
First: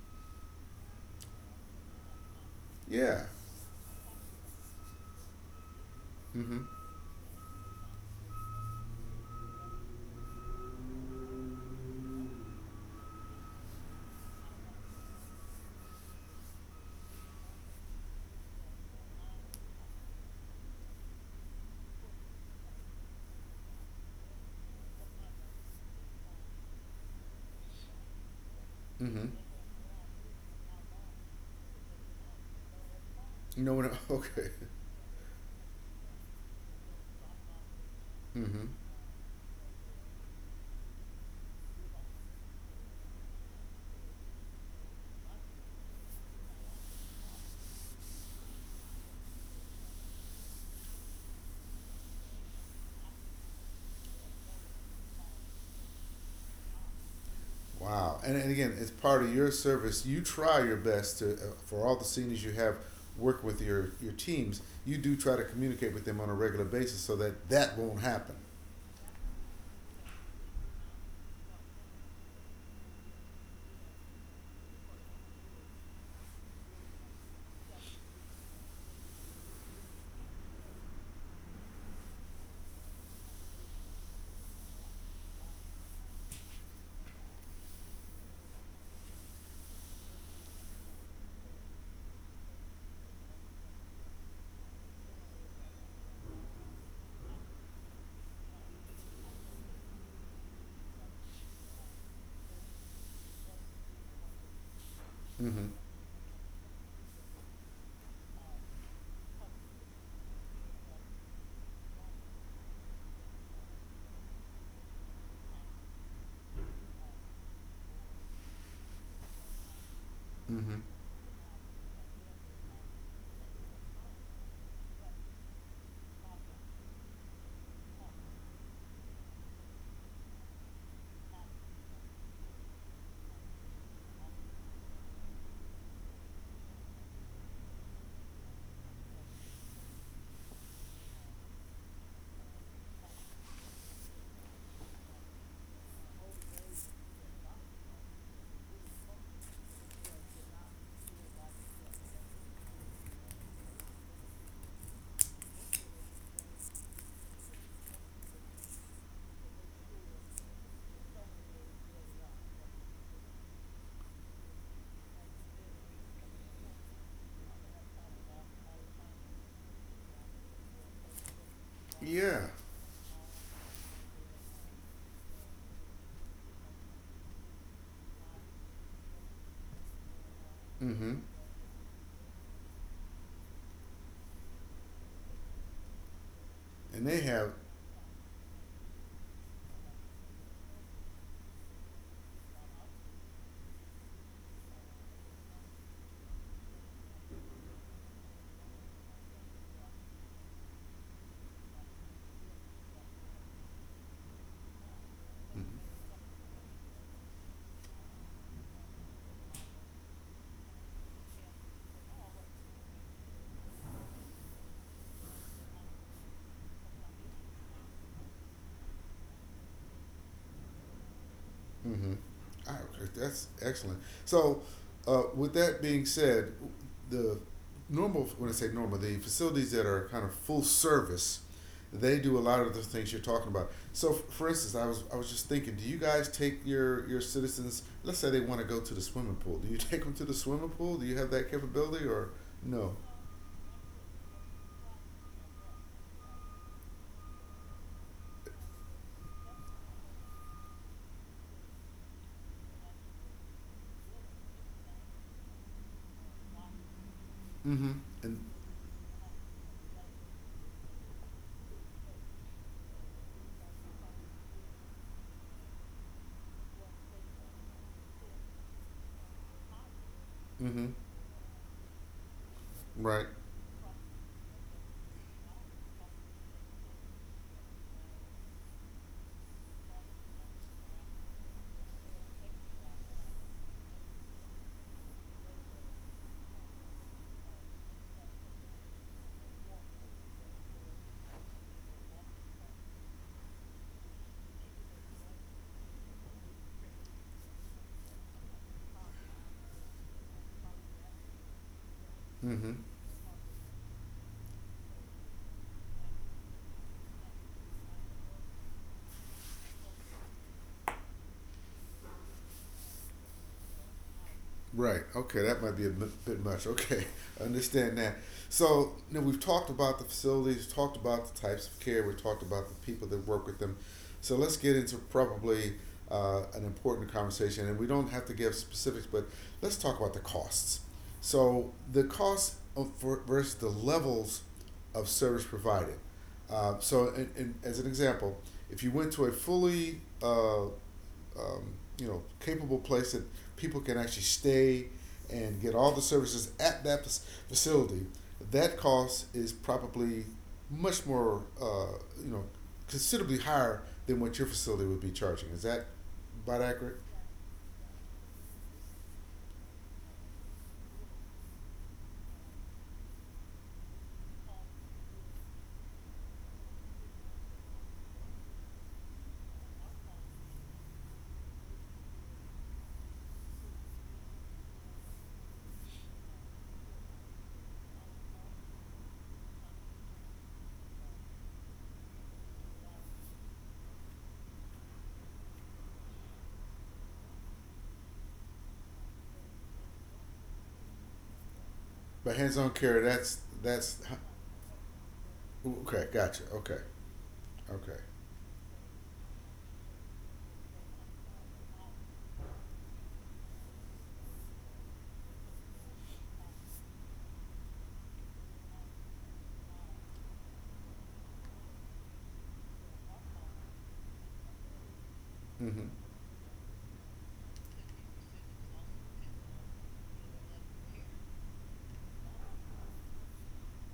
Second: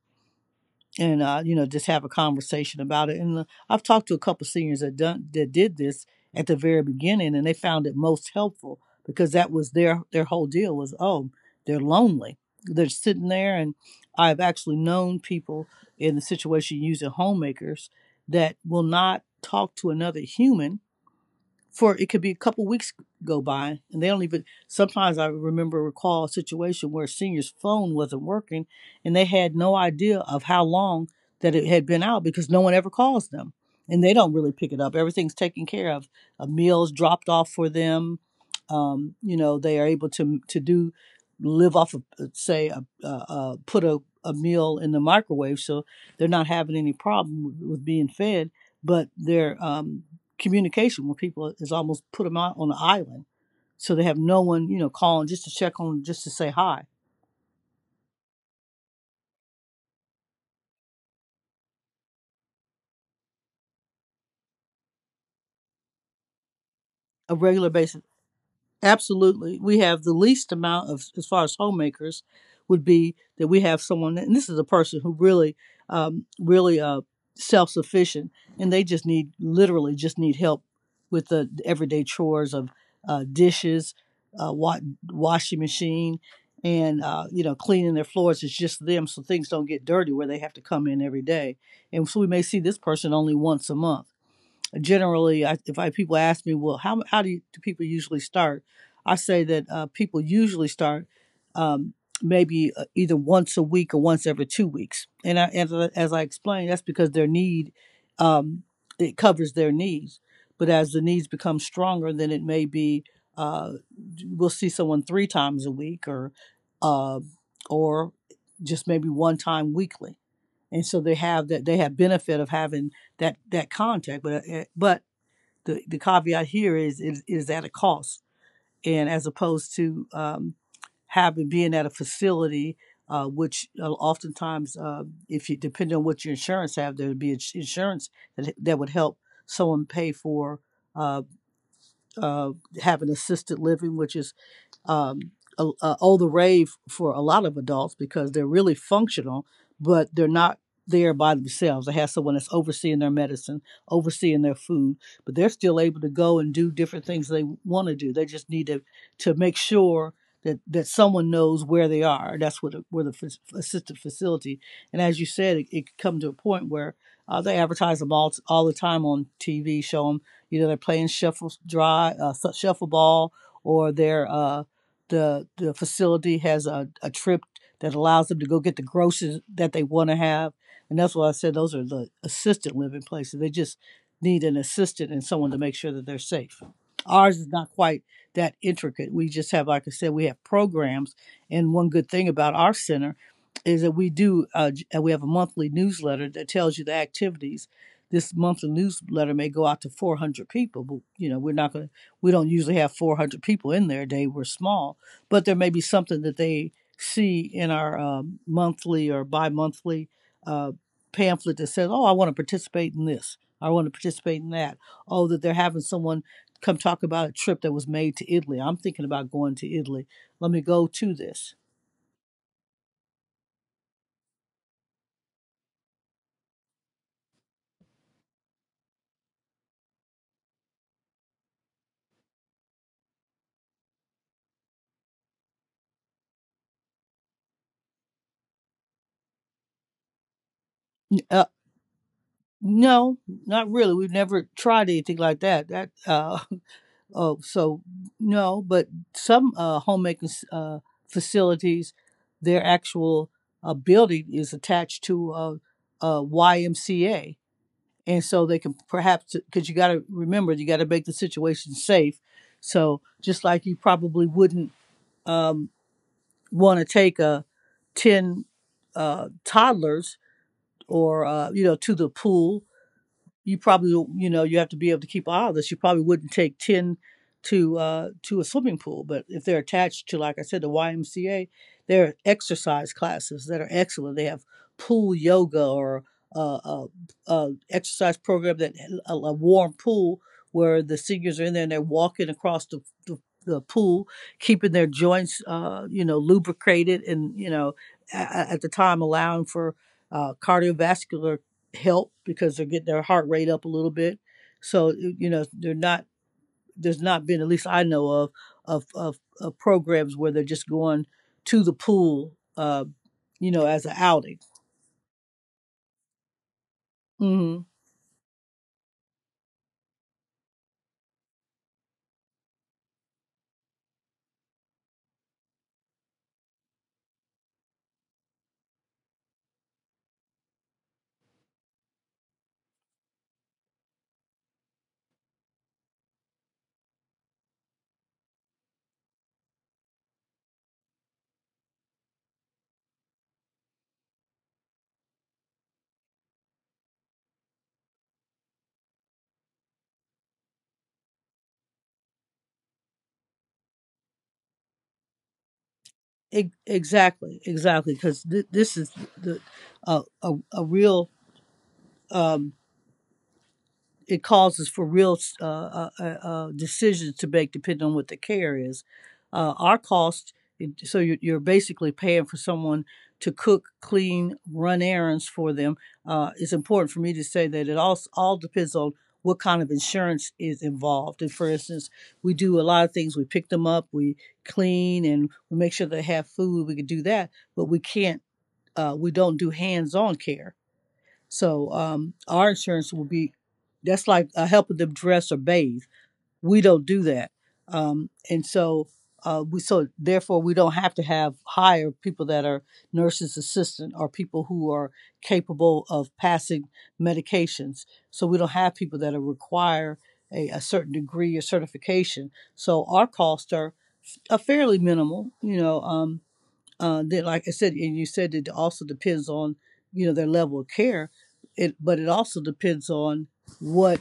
[SPEAKER 2] and you know, just have a conversation about it.
[SPEAKER 1] Yeah.
[SPEAKER 2] And I've talked to a couple of seniors that done that did this at the
[SPEAKER 1] Mm-hmm.
[SPEAKER 2] very beginning, and they found it most helpful, because that was their whole deal, was, oh, they're lonely, they're sitting there. And I've actually known people in the situation using homemakers that will not talk to another human for, it could be a couple weeks go by, and they don't even sometimes, I remember recall a situation where a senior's phone wasn't working and they
[SPEAKER 1] Mm-hmm.
[SPEAKER 2] had no idea of how long that it had been out, because no one ever calls them
[SPEAKER 1] You know what?
[SPEAKER 2] and they don't
[SPEAKER 1] Okay.
[SPEAKER 2] really pick it up. Everything's taken care of, a meal's dropped off for them.
[SPEAKER 1] Mm-hmm.
[SPEAKER 2] You know, they are able to do, live off of, put a meal in the microwave, so they're not having any problem with being fed. But they're communication when people is almost put them out on the island, so they have no one, you know, calling just to check on, just to say hi.
[SPEAKER 1] Wow. And again, it's part of your service. You try your best to, for all the seniors you have work with your teams, you do try to communicate with them on a regular basis so
[SPEAKER 2] A
[SPEAKER 1] that
[SPEAKER 2] regular
[SPEAKER 1] that won't
[SPEAKER 2] basis.
[SPEAKER 1] happen.
[SPEAKER 2] Absolutely. We have the least amount of, as far as homemakers, would be that we have someone, and this is a person who really, really self sufficient, and they just need, literally, just need help with the everyday chores of dishes, uh, wa- washing machine, and, you know, cleaning their floors. It's just them, so things don't get dirty where they have to come in every day. And so we may see this person only once a month. Generally, I, if I people ask me, well, how do, you, do people usually start? I say that people usually start um, maybe either once a week or once every 2 weeks. And I,
[SPEAKER 1] Mm-hmm.
[SPEAKER 2] as, as I explained, that's because their need, um, it covers their needs. But as the needs become stronger, then it may be, uh, we'll see someone three times a week, or uh, or just maybe one time weekly.
[SPEAKER 1] Mm-hmm.
[SPEAKER 2] And so they have that, they have benefit of having that contact. But the caveat here is at a cost, and as opposed to having being at a facility, which oftentimes, if you, depending on what your insurance have, there would be insurance that, that would help someone pay for uh, uh, having assisted living, which is um, a, all the rave for a lot of adults, because they're really functional, but they're not there by themselves. They have someone that's overseeing their medicine, overseeing their food, but they're still able to go and do different things they want to do. They just need to make sure that that someone knows where they are. That's what where the assisted facility. And as you said, it could come to a point where they advertise them all the time on TV. Show them, you know, they're playing shuffle dry,
[SPEAKER 1] Yeah.
[SPEAKER 2] shuffle ball, or they're the facility has a trip that allows them to go get the groceries that they want to have. And that's
[SPEAKER 1] Mm-hmm.
[SPEAKER 2] why I said those are the assisted living places. They just need an assistant and someone to make sure that they're safe.
[SPEAKER 1] And they
[SPEAKER 2] Ours is
[SPEAKER 1] have.
[SPEAKER 2] not quite that intricate. We just have, like I said, we have programs, and one good thing about our center is that we have a monthly newsletter that tells you the activities. This monthly newsletter may go out to 400 people, but you know, we're not going to we don't usually have 400 people in there a day. We're small, but there may be
[SPEAKER 1] Mm-hmm.
[SPEAKER 2] something that they see in our monthly or bi-monthly uh, pamphlet that says, oh, I want to participate in this, I want to participate in that. Oh, that they're having someone come talk about a trip that was made to Italy. I'm thinking about going to Italy, let me go to this.
[SPEAKER 1] Mm-hmm. All right, that's excellent. So, with that being said, the normal, when I say normal, the facilities that are kind of full service, they do a lot of the things you're talking about. So, for instance, I was just thinking, do you guys take your citizens? Let's say they want to go to the swimming pool. Do you take them to the swimming pool? Do you have
[SPEAKER 2] uh,
[SPEAKER 1] that capability or no?
[SPEAKER 2] no, not really, we've never tried anything like that. Oh, so no, but some homemaking facilities, their actual building is attached to a YMCA,
[SPEAKER 1] Mm-hmm.
[SPEAKER 2] and
[SPEAKER 1] And
[SPEAKER 2] so they can, perhaps, because you got to remember, you got to make the situation safe. So just like you probably wouldn't um, want to take a ten toddlers
[SPEAKER 1] mm-hmm.
[SPEAKER 2] or you know, to the pool.
[SPEAKER 1] Right.
[SPEAKER 2] You probably, you know, you have to be able to keep all of this. You probably wouldn't take ten to a swimming pool, but if they're attached to, like I said, the YMCA, there are exercise classes that are excellent. They have pool yoga or uh, uh, exercise program that a warm pool where the seniors are in there and they're walking across the the pool, keeping their joints, you know, lubricated, and you know, a- at the time allowing for cardiovascular help because they're
[SPEAKER 1] Mm-hmm.
[SPEAKER 2] getting their heart rate up a little bit. So you know, they're not. There's not been, at least I know of, of programs where they're just going to the pool, you know, as an outing.
[SPEAKER 1] Right. Okay, that might be a bit much. Okay,
[SPEAKER 2] Hmm.
[SPEAKER 1] understand that. So you know, we've talked about the facilities, talked about the types of care, we talked about the people that work with them. So let's get into probably an important conversation, and we don't have to give specifics, but let's talk about the costs. So the costs of, for, versus the levels of service provided. As an example, if you went to a fully capable place that people can actually stay and get all the services at that facility, that cost is probably much more, you know, considerably higher than what your facility would be charging. Is that about accurate?
[SPEAKER 2] Exactly, exactly, because this is the a real. Um, it causes for real decisions to make depending on what the care is. Our cost, so you're basically paying for someone to cook, clean, run errands for them. It's important for me to say that it all depends on what kind of insurance is involved. And for instance, we do a lot of things. We pick them up, we clean, and we make sure they have food. We can do that, but we can't. We don't do hands-on care, so
[SPEAKER 1] But
[SPEAKER 2] our
[SPEAKER 1] hands-on
[SPEAKER 2] insurance
[SPEAKER 1] care,
[SPEAKER 2] will be, that's like helping them dress or bathe.
[SPEAKER 1] okay. Gotcha.
[SPEAKER 2] We
[SPEAKER 1] Okay.
[SPEAKER 2] don't do that,
[SPEAKER 1] Okay.
[SPEAKER 2] and so we, so therefore we don't have to have hire people that are nurses assistant or people who are capable of passing medications. So we don't have people that are require a certain degree or certification. So our costs are fairly minimal. You know,
[SPEAKER 1] Mhm.
[SPEAKER 2] then like I said, and you said it also depends on, you know, their level of care. It but it also depends on what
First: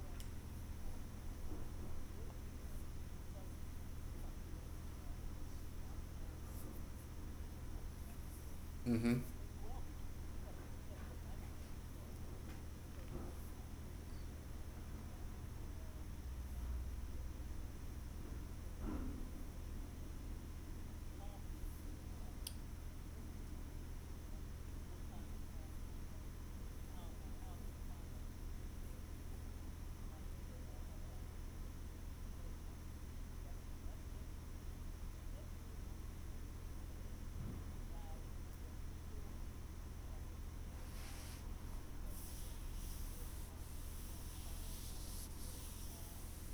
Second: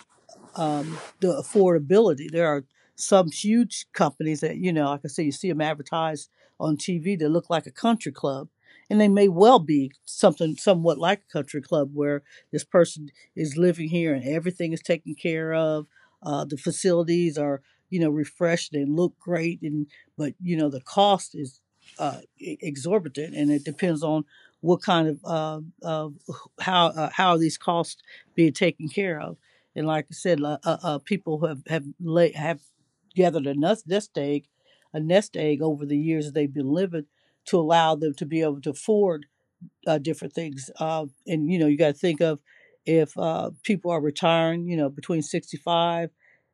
[SPEAKER 2] the affordability. There are some huge companies that, you know, like I say, you see them advertised on TV that look like a country club, and they
[SPEAKER 1] Mhm.
[SPEAKER 2] may well be something somewhat like a country club where this person is living here and everything is taken care of. The facilities are, you know, refreshed and look great, and but you know the cost is exorbitant, and it depends on what kind of how are these costs being taken care of. And like I said, people who have have gathered a nest egg, a nest egg over the years they've been living to allow them to be able to afford different things. And you know, you got to think of, if people are retiring, you know, between 65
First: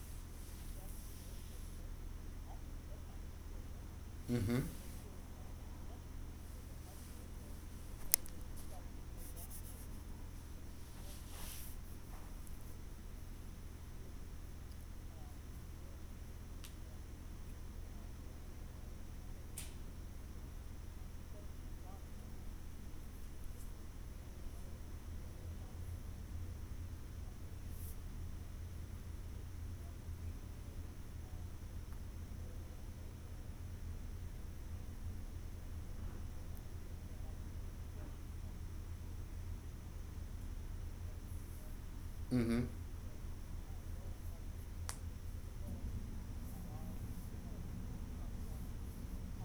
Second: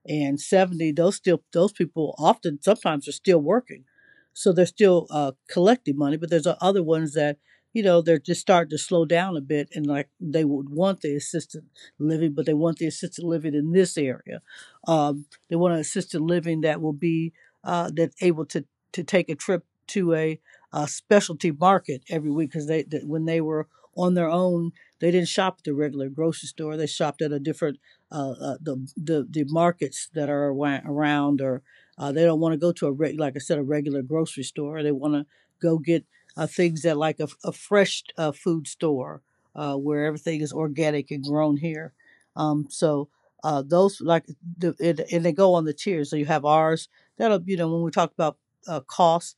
[SPEAKER 2] and 70, those still, those people often sometimes are still working, so
[SPEAKER 1] Mhm.
[SPEAKER 2] they're still collecting money. But there's other ones that, you know, they're just starting to slow down a bit, and like they would want the assisted living, but they want the assisted living in this area. They want an assisted living that will be that able to take a trip to a specialty market every week because they, when they were on their own they didn't shop at the regular grocery store, they shopped at a different the markets that are around, or they don't want to go to a like I said, a regular grocery store, they want to go get things at like a fresh food store where everything is organic and grown here.
[SPEAKER 1] Mhm.
[SPEAKER 2] um, so those like and they go on the tiers, so you have ours that'll, you know, when we talk about cost.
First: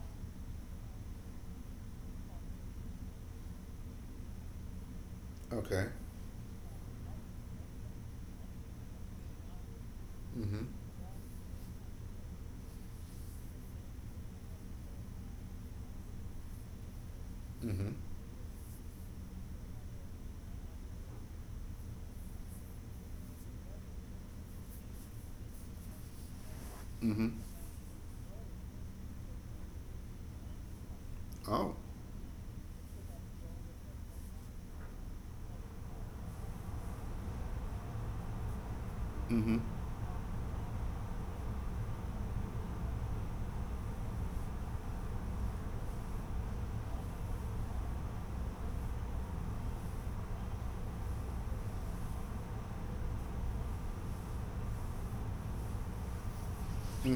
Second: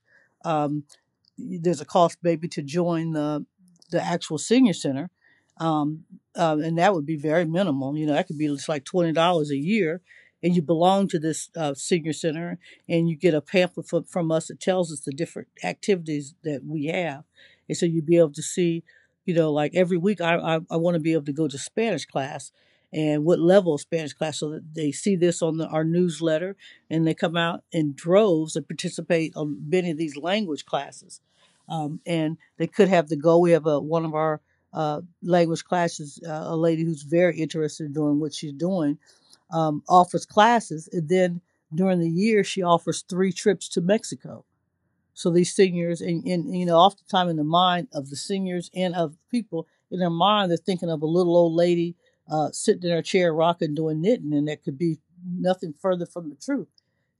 [SPEAKER 2] Um, there's a cost maybe to join the actual senior center,
[SPEAKER 1] Okay.
[SPEAKER 2] um, and that would be very minimal, you know, that could be just like $20 a year,
[SPEAKER 1] Mhm.
[SPEAKER 2] and you belong to this senior center and you get a pamphlet from us that tells us the different activities that we have, and so
[SPEAKER 1] Mhm.
[SPEAKER 2] you'd be able to see, you know, like every week, I want to be able to go to Spanish class, and what level of Spanish class, so that they see this on our newsletter, and they
[SPEAKER 1] Mm-hmm.
[SPEAKER 2] come out in droves and participate on many of these language classes.
[SPEAKER 1] Oh.
[SPEAKER 2] Um, and they could have to go. We have one of our language classes, a lady who's very interested in doing what she's doing,
[SPEAKER 1] Mm-hmm.
[SPEAKER 2] offers classes, and then during the year she offers 3 trips to Mexico. So these singers, and you know, oftentimes in the mind of the singers and of people in their mind, they're thinking of a little old lady sitting in her chair, rocking, doing knitting, and that could be nothing further from the truth.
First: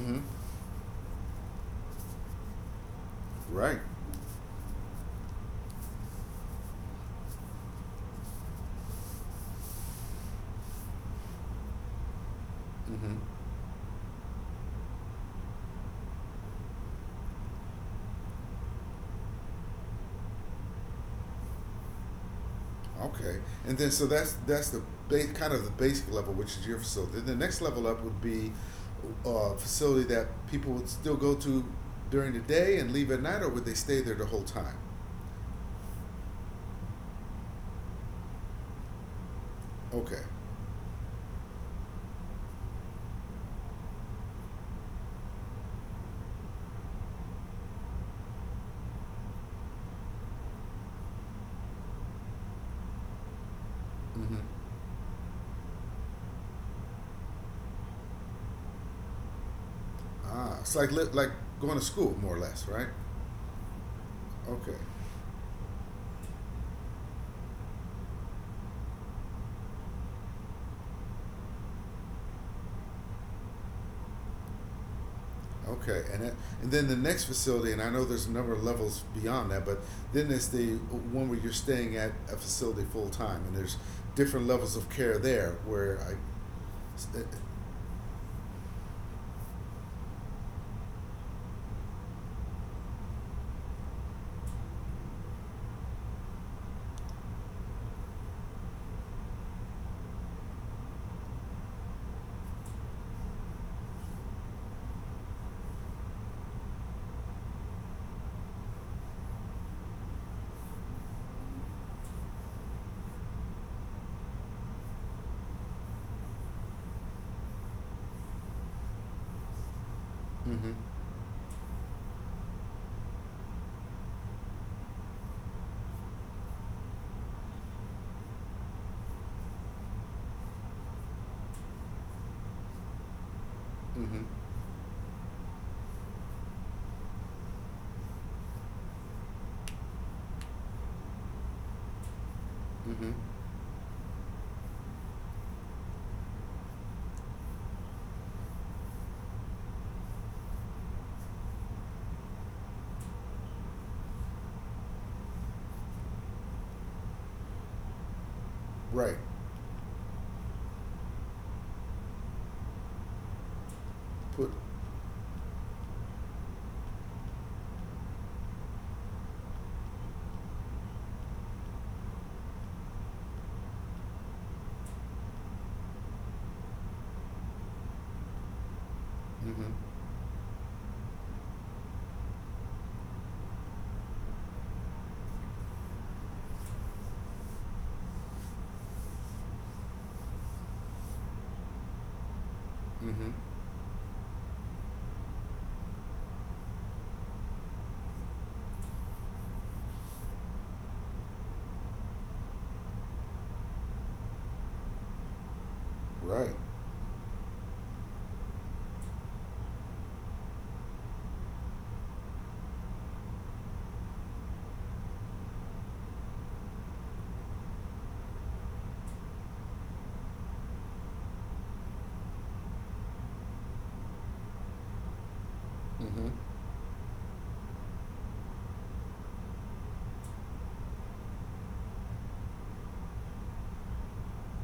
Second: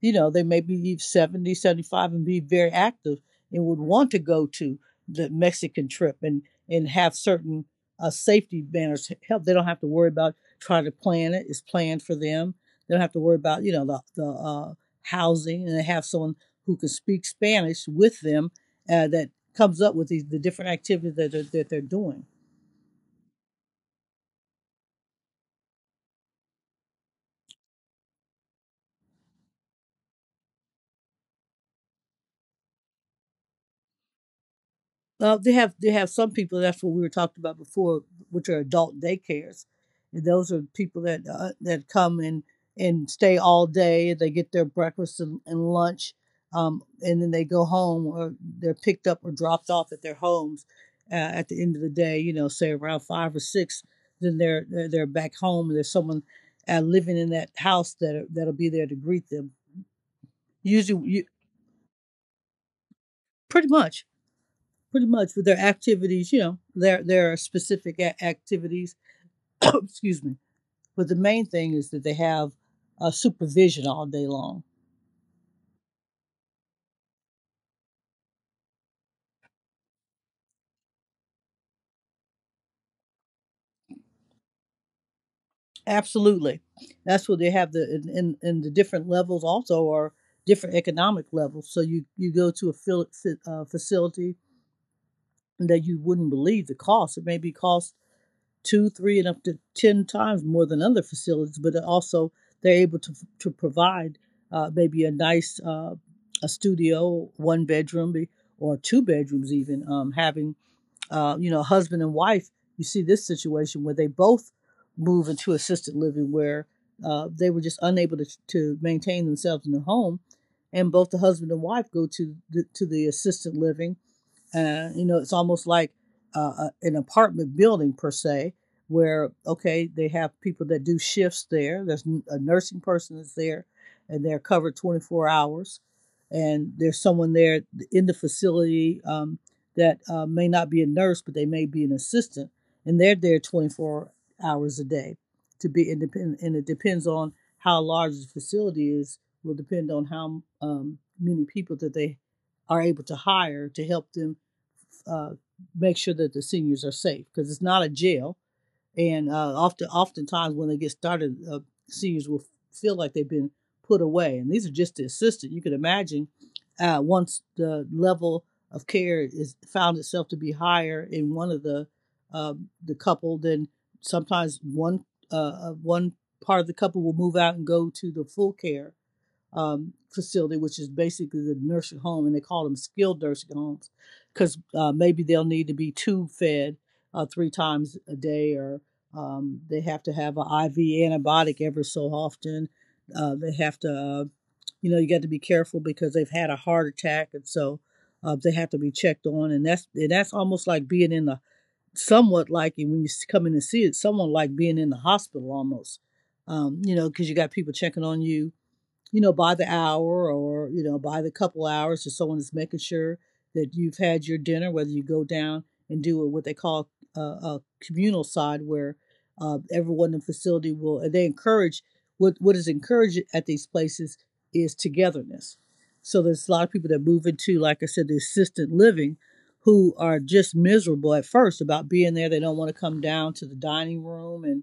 [SPEAKER 2] You know, they may be 70, 75 and be very active, and would
[SPEAKER 1] Right.
[SPEAKER 2] want to go to the Mexican trip, and have certain safety banners help. They don't have to worry about trying to plan it. It's planned for them. They don't have
[SPEAKER 1] Mm-hmm.
[SPEAKER 2] to worry about, you know, the housing, and they have someone who can speak Spanish with them that comes up with these, the different activities that they're doing.
[SPEAKER 1] Okay. And then so that's the kind of the basic level, which is your facility. Then the next level up would be a facility that people would still go to during the day and leave at night, or would they stay there the whole time?
[SPEAKER 2] They have, they have some people. That's what we were talking about before, which are adult daycares,
[SPEAKER 1] Okay.
[SPEAKER 2] and those are people that that come and stay all day. They get their breakfast and lunch, and then they go home, or they're picked up or dropped off at their homes. At the end of the day, you know, say around five or six, then
[SPEAKER 1] Mm-hmm.
[SPEAKER 2] they're back home, and there's someone living in that house that that'll be there to greet them.
[SPEAKER 1] Ah, it's like
[SPEAKER 2] Usually, you,
[SPEAKER 1] like going to school, more or less, right?
[SPEAKER 2] pretty much,
[SPEAKER 1] Okay.
[SPEAKER 2] pretty much with their activities. You know, there are specific activities. Excuse me, but the main thing is that they have supervision all day long.
[SPEAKER 1] Okay, and it, and then the next facility, and I know there's a number of levels beyond that, but then there's the one where you're staying at a facility full time, and there's different levels of care there. Where I,
[SPEAKER 2] Absolutely, that's what they have. The in the different levels also are different economic levels. So you go to a facility that you wouldn't believe the cost. It may be cost two, three, and up to 10 times more than other facilities, but also they're able to provide maybe a nice a studio, one bedroom or two bedrooms, even, having, you know, husband and wife. You see this situation where they both move into assisted living where they were just unable to maintain themselves in the home.
[SPEAKER 1] mm-hmm,
[SPEAKER 2] And both the husband and wife go to to the assisted living. You know, it's almost like an apartment building per se, where okay, they have people that do shifts there. There's a nursing person that's there,
[SPEAKER 1] mm-hmm,
[SPEAKER 2] and they're covered 24 hours, and there's someone there in the facility that may not be a nurse, but they may be an assistant, and
[SPEAKER 1] mm-hmm,
[SPEAKER 2] they're there 24 hours a day to be independent. And it depends on how large the facility is. Will depend on how many people that they are able to hire to help them uh, make sure that the seniors are safe because it's not a jail.
[SPEAKER 1] right,
[SPEAKER 2] And oftentimes when they get started, seniors will feel like they've been put away.
[SPEAKER 1] put,
[SPEAKER 2] And these are just the assistant. You can imagine once the level of care is found itself to be higher in one of the couple, then sometimes uh, one part of the couple will move out and go to the full care
[SPEAKER 1] mm-hmm,
[SPEAKER 2] facility, which is basically the nursing home, and they call them skilled nursing homes because maybe they'll need to be tube fed three times a day, or they have to have an IV antibiotic every so often.
[SPEAKER 1] mm-hmm,
[SPEAKER 2] They have to, you got to be careful because they've had a heart attack, and so they have to be checked on, and that's almost like being in the somewhat like when you come in and see it, someone like being in the hospital almost.
[SPEAKER 1] right,
[SPEAKER 2] Because you got people checking on you, by the hour or, by the couple hours or someone is making sure that you've had your dinner, whether you go down and do what they call a communal side where everyone in the facility will, and they encourage, what is encouraged at these places is togetherness. So
[SPEAKER 1] mm-hmm,
[SPEAKER 2] there's a lot of people that move into, like I said, the assisted living who are just miserable at first about being there. They don't want to come down to the dining room and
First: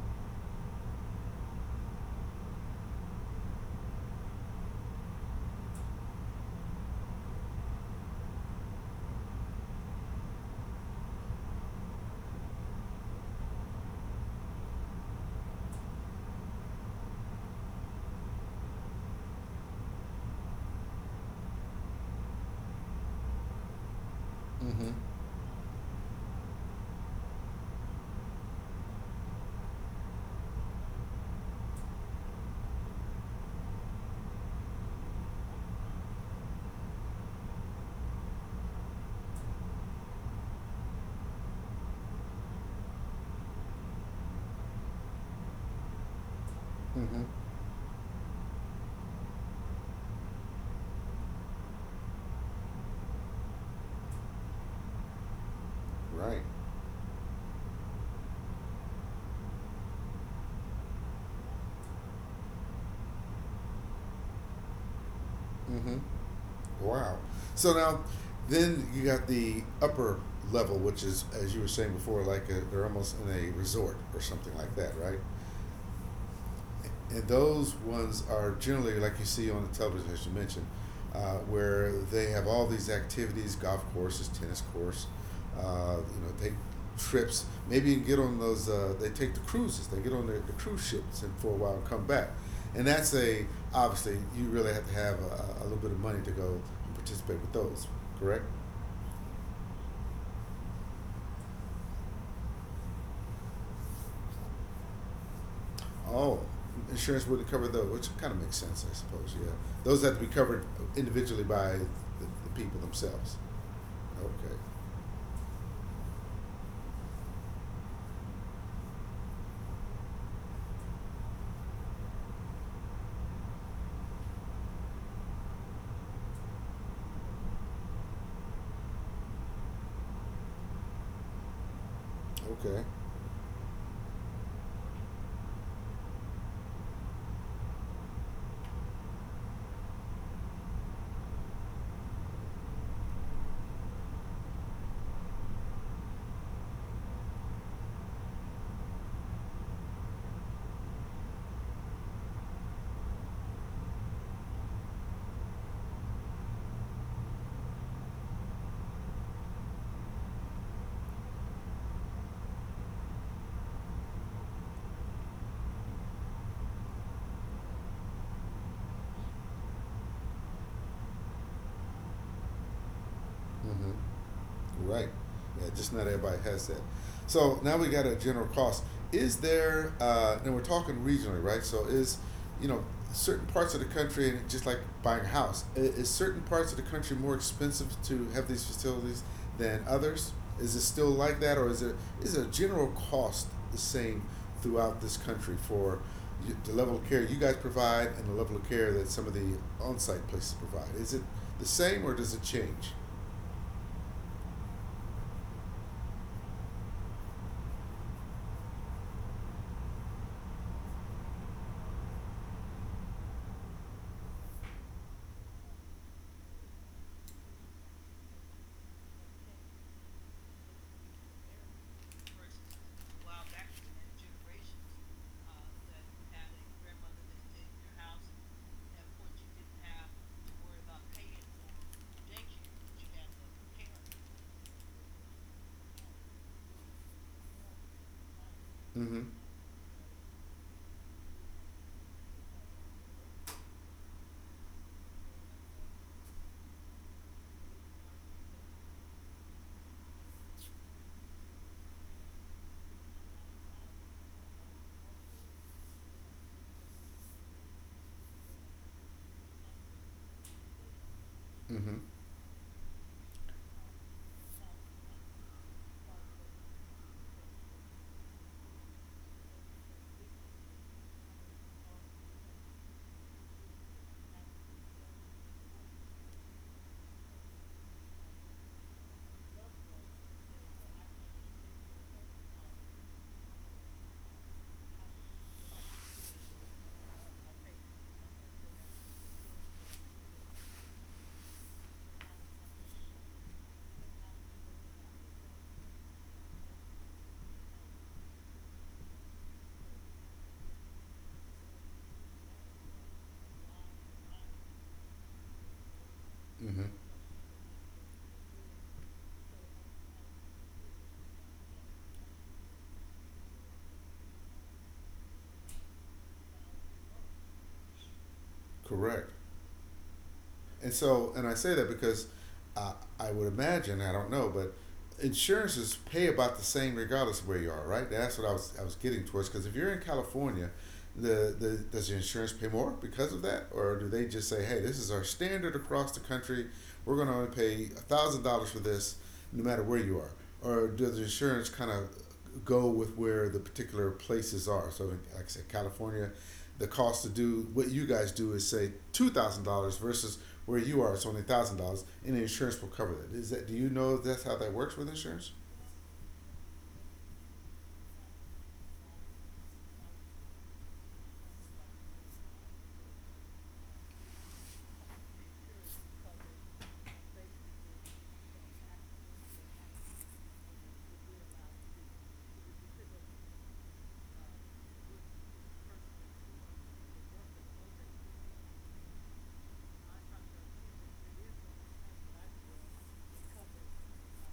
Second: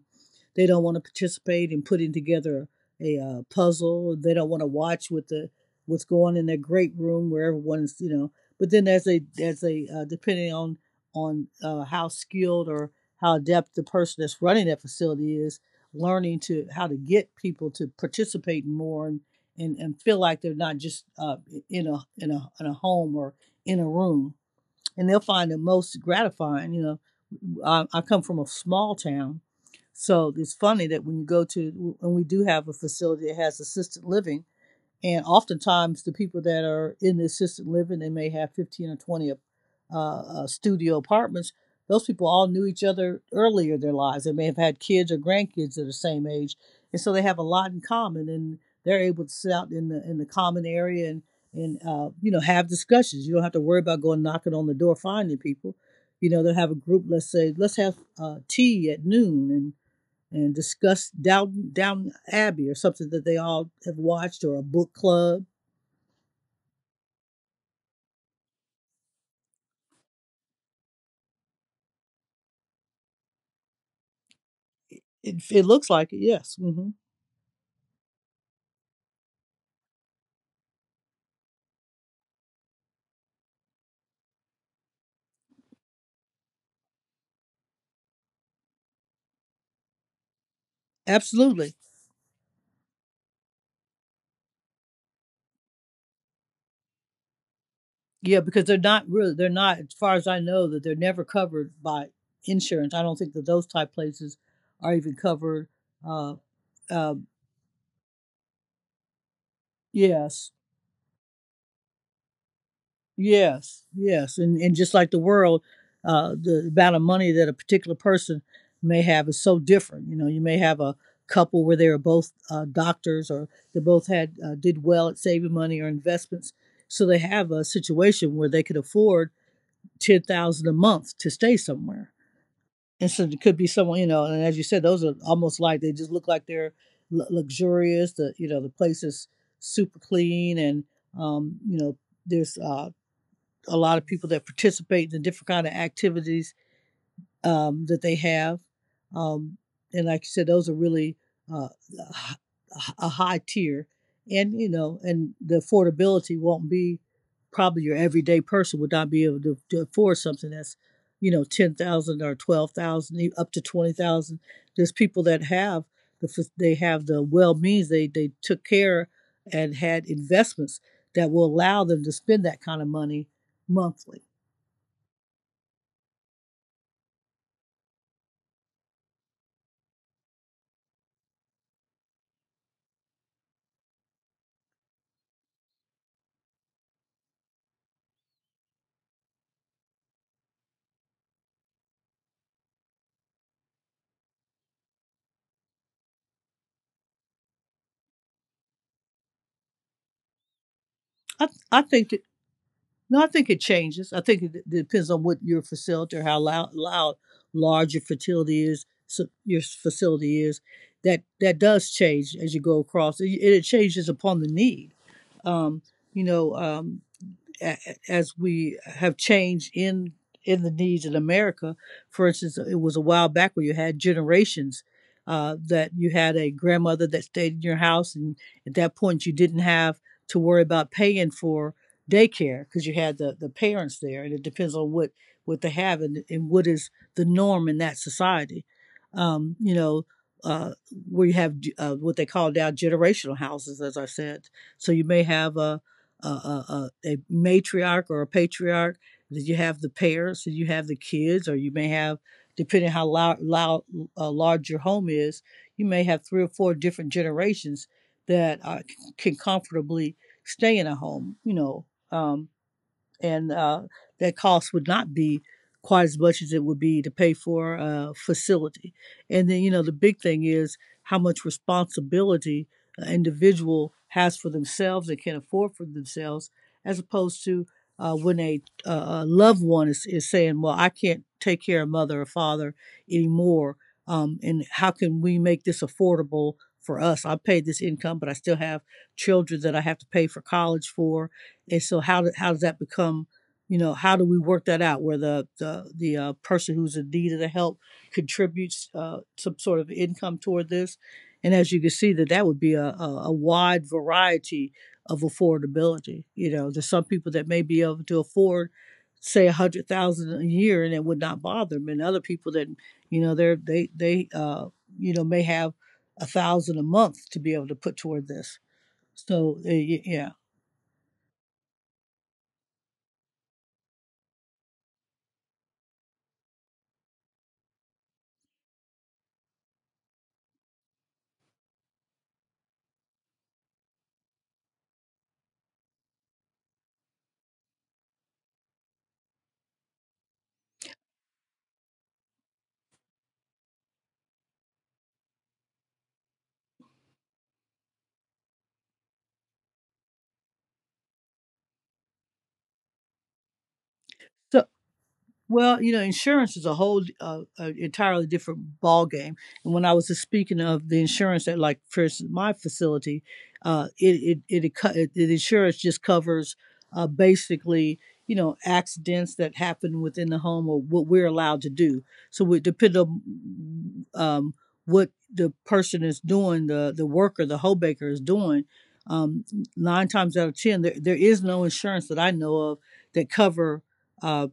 [SPEAKER 2] they don't want to participate in putting together a puzzle. They don't want to watch with the what's going on in their great room where everyone's. But then as a depending on on how skilled or how adept the person that's running that facility is, learning to how to get people to participate more and and, feel like they're not just in a home or in a room.
[SPEAKER 1] mm-hmm,
[SPEAKER 2] And they'll find it most gratifying. You know, I come from a small town, so it's funny that when you go to, and we do have a facility that has assisted living, and oftentimes the people that are in the assisted living, they may have 15 or 20 studio apartments. Those people all knew each other earlier in their lives. They may have had kids or grandkids that are the same age. And so they
[SPEAKER 1] mm-hmm,
[SPEAKER 2] have a lot in common and they're able to sit out in the common area and have discussions. You don't have to worry about going knocking on the door, finding people. You know,
[SPEAKER 1] right,
[SPEAKER 2] they'll have a group, let's say, let's have tea at noon and discuss Down Abbey or something that they all have watched or a book club.
[SPEAKER 1] mm-hmm. Wow. So now, then you got the upper level, which is, as you were saying before, like a, they're almost in a resort or something like that, right?
[SPEAKER 2] It looks like it. Yes,
[SPEAKER 1] And those ones are generally like you see on the television, as you mentioned, where they have all these activities, golf courses, tennis course, take trips. Maybe you can get on those. They take the cruises. They get on the cruise ships and for a
[SPEAKER 2] absolutely.
[SPEAKER 1] while come back. And that's a obviously you really have to have a little bit of money to go and participate with those.
[SPEAKER 2] Yeah,
[SPEAKER 1] Correct?
[SPEAKER 2] because they're not really they're not as far as I know that they're never covered by insurance. I don't think that those type places are even covered. Uh,
[SPEAKER 1] Oh,
[SPEAKER 2] uh,
[SPEAKER 1] insurance wouldn't cover those, which kind of makes sense, I suppose. Yeah, those have to be
[SPEAKER 2] yes.
[SPEAKER 1] covered individually by the people themselves.
[SPEAKER 2] Yes, yes,
[SPEAKER 1] Okay.
[SPEAKER 2] and just like the world, the amount of money that a particular person may have is so different. You know, you may have a couple where they were both doctors, or they both had did well at saving money or investments, so they have a situation where they could afford $10,000 a month to stay somewhere.
[SPEAKER 1] Okay.
[SPEAKER 2] And so it could be someone, you know, and as you said, those are almost like they just look like they're luxurious. The you know the place is super clean, and you know there's a lot of people that participate in different kind of activities that they have. Um, and like I said, those are really uh, a high tier. And, you know, and the affordability won't be probably your everyday person would not be able to afford something that's, you know, 10,000 or 12,000, up to 20,000. There's people that have the, they have the well means they took care and had investments that will allow them to spend that kind of money monthly.
[SPEAKER 1] Mm-hmm. Right. Yeah, just not everybody has that. So now we got a general cost. Is there, and we're talking regionally, right? So is, you know, certain parts of the country, and just like buying a house, is certain parts of the country more expensive to have these facilities than others? Is it still like that, or is a general cost the same throughout this country for the level of care you guys provide and the level of care that some of the on-site places provide? Is it the
[SPEAKER 2] I
[SPEAKER 1] same,
[SPEAKER 2] think
[SPEAKER 1] or does it change?
[SPEAKER 2] No, I think it changes. I think it depends on what your facility or how loud, loud large your facility is. So your facility is that does change as you go across. It changes upon the need. Um, you know, as we have changed in the needs in America. For instance, it was a while back where you had generations that you had a grandmother that stayed in your house, and at that point you didn't have to worry about paying for daycare because you had the parents there, and it depends on what they have and what is the norm in that society.
[SPEAKER 1] Mm-hmm.
[SPEAKER 2] Um, you know. Uh, where you have what they call now generational houses, as I said. So you may have a matriarch or a patriarch. Then you have the parents, and you have the kids, or you may have, depending how loud, loud large your home is, you may have three or four different generations that are, can comfortably stay in a home. You know,
[SPEAKER 1] Mm-hmm.
[SPEAKER 2] and that cost would not be quite as much as it would be to pay for a facility. And then, you know, the big thing is how much responsibility an individual has for themselves and can afford for themselves, as opposed to when a loved one is saying, "Well, I can't take care of mother or father anymore. And how can we make this affordable for us? I paid this income, but I still have children that I have to pay for college for and so how does that become, you know, how do we work that out where the person who's in need of the help contributes some sort of income toward this?" And as you can see, that that would be a wide variety of affordability. You know,
[SPEAKER 1] Mm-hmm.
[SPEAKER 2] there's some people that may be able to afford, say, $100,000 a year, and it would not bother them, and other people that, you know, they're they you know may have a thousand a month to be able to put toward this.
[SPEAKER 1] Correct.
[SPEAKER 2] So yeah.
[SPEAKER 1] And so, and I say that because I, I would imagine, I don't know, but insurances pay about the same regardless of where you are, right? That's what I was getting towards. Because if you're in California, the does your insurance pay more because of that? Or do they just say, hey, this is our standard across the country. We're going to only pay $1,000 for this no matter where you are? Or does the insurance kind of go with where the particular places are? So, like I said, California, the cost to do what you guys do is say $2,000 versus where you are it's only $1,000 and the insurance will cover that. Is that do you know if that's how
[SPEAKER 2] So
[SPEAKER 1] that works with insurance?
[SPEAKER 2] Well, you know, insurance is a whole entirely different ball game. And when I was just speaking of the insurance at, like, for instance, my facility, it it it, it it insurance just covers basically you know accidents that happen within the home or what we're allowed to do. So it depends on what the person is doing, the worker, the hoe baker is doing. Um, Nine times out of ten, there is no insurance that I know of that cover. Uh,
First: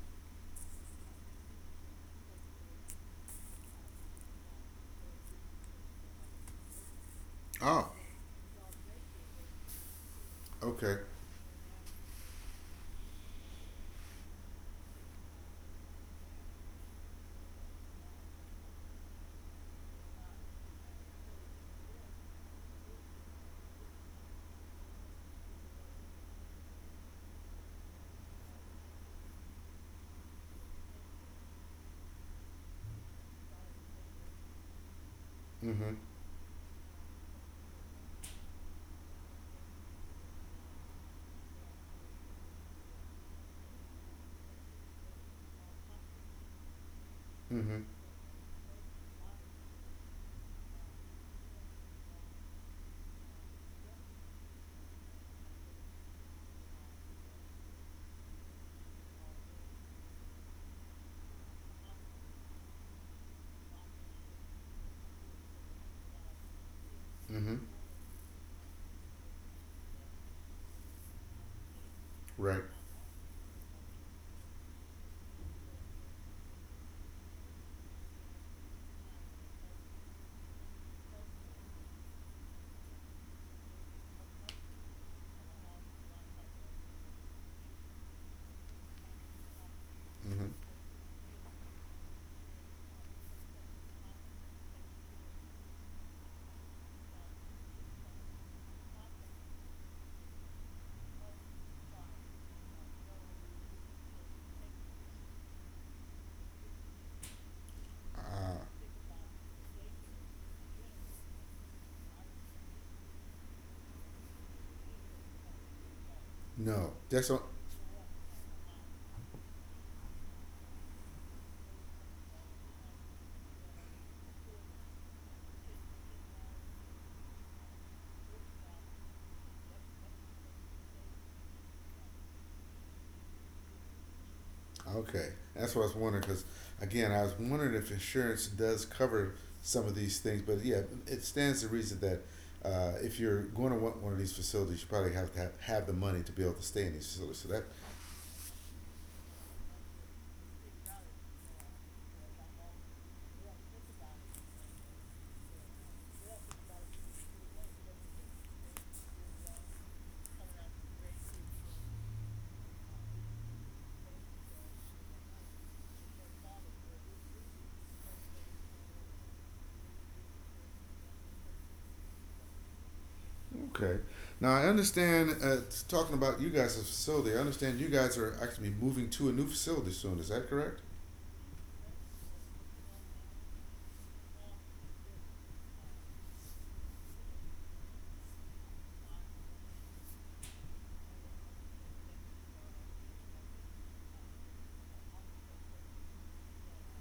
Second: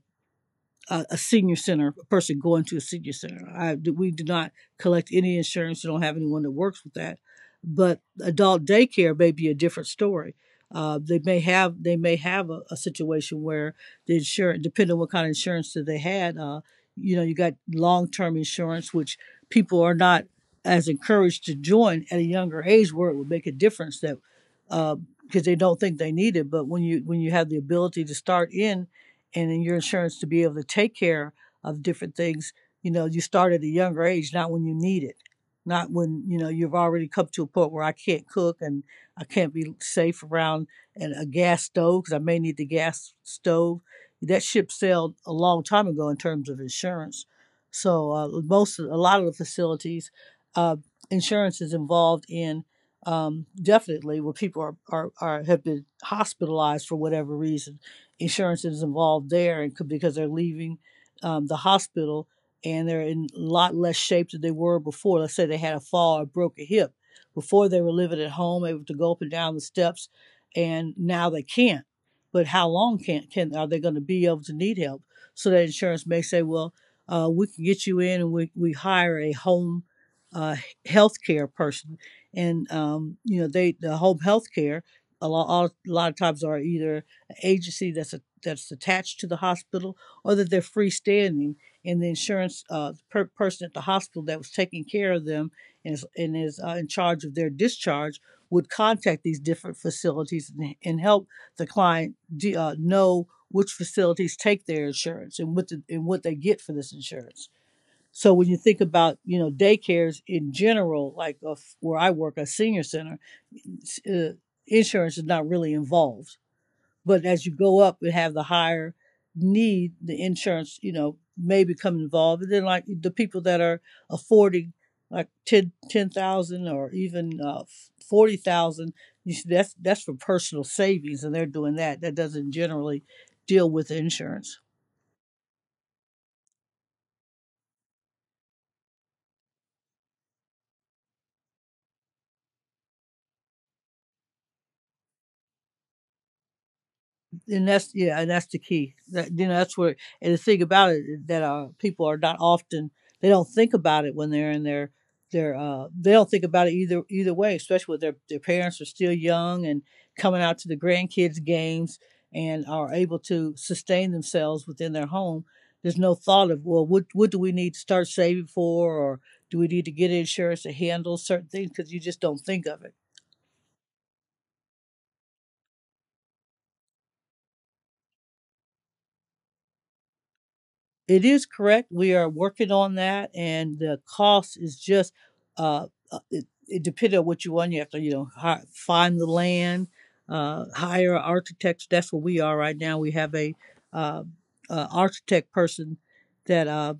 [SPEAKER 2] a, a senior center, a person going to a senior center. We do not collect any insurance. You don't have anyone that works with that.
[SPEAKER 1] Oh,
[SPEAKER 2] But adult daycare may be a different story.
[SPEAKER 1] okay.
[SPEAKER 2] They may have they may have a situation where the insurance, depending on what kind of insurance that they had, you know, you got long term insurance, which people are not as encouraged to join at a younger age, where it would make a difference that because they don't think they need it. But when you have the ability to start in and in your insurance to be able to take care of different things you know you start at a younger age not when you need it not
[SPEAKER 1] Mm-hmm.
[SPEAKER 2] when you know you've already come to a point where I can't cook and I can't be safe around and a gas stove because I may need the gas stove. That ship sailed a long time ago in terms of insurance.
[SPEAKER 1] Mm-hmm.
[SPEAKER 2] So a lot of the facilities uh, insurance is involved in, definitely when people are, are have been hospitalized for whatever reason insurance is involved there and could, because they're leaving the hospital and they're in a lot less shape than they were before. Let's say they had a fall or broke a hip.
[SPEAKER 1] Mm-hmm.
[SPEAKER 2] Before they were living at home, able to go up and down the steps, and now they can't. But
[SPEAKER 1] Right.
[SPEAKER 2] how long can are they going to be able to need help? So that insurance may say, well, we can get you in and we hire a home uh, healthcare person, and the home healthcare a lot of times are either agency that's attached to the hospital, or that
[SPEAKER 1] Mm-hmm.
[SPEAKER 2] they're freestanding, and the insurance person at the hospital that was taking care of them and is in charge of their discharge would contact these different facilities and help the client know which facilities take their insurance and and what they get for this insurance. So when you
[SPEAKER 1] Uh,
[SPEAKER 2] think about daycares in general, like where I work, a senior center, uh, insurance is not really involved,
[SPEAKER 1] no,
[SPEAKER 2] but
[SPEAKER 1] that's o-
[SPEAKER 2] as you go up and have the higher need, the insurance, you know, may become involved. And then like the people that are affording like 10 10,000 or even 40,000, that's for personal savings and they're doing that. That doesn't generally deal with insurance.
[SPEAKER 1] Okay, that's what I was wondering because again, I was wondering if insurance does cover some of these things, but yeah, it stands to reason that. If you're going to want one of these facilities, you probably have to have, have the money to be able to stay in these facilities. So that,
[SPEAKER 2] And that's the key. That, you know, that's where And the thing about it is that people are not often. They don't think about it when they're in their they don't think about it either way, especially when their parents are still young and coming out to the grandkids games and are able to sustain themselves within their home. There's no thought of, well, what do we need to start saving for, or do we need to get insurance to handle certain things? Because you just don't think of it.
[SPEAKER 1] okay. Now I understand. Talking about you guys' facility, I understand you guys are actually moving to a new facility soon. Is that correct?
[SPEAKER 2] It is correct. We are working on that, and the cost is just it depends on what you want. You have to, you know, find the land, hire architects. That's where we are right now. We have a uh, architect person that uh,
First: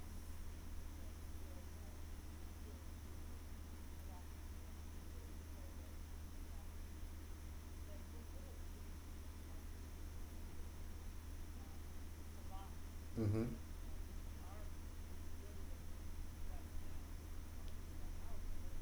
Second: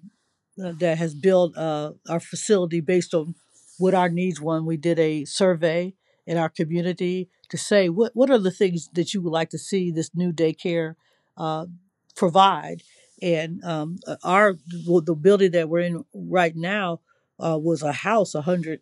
[SPEAKER 2] that has built our facility based on what our needs were. We did a survey in our community to say, what are the things that you would like to see this new daycare uh, provide.
[SPEAKER 1] Mm-hmm.
[SPEAKER 2] And our the building that we're in right now was a house, 100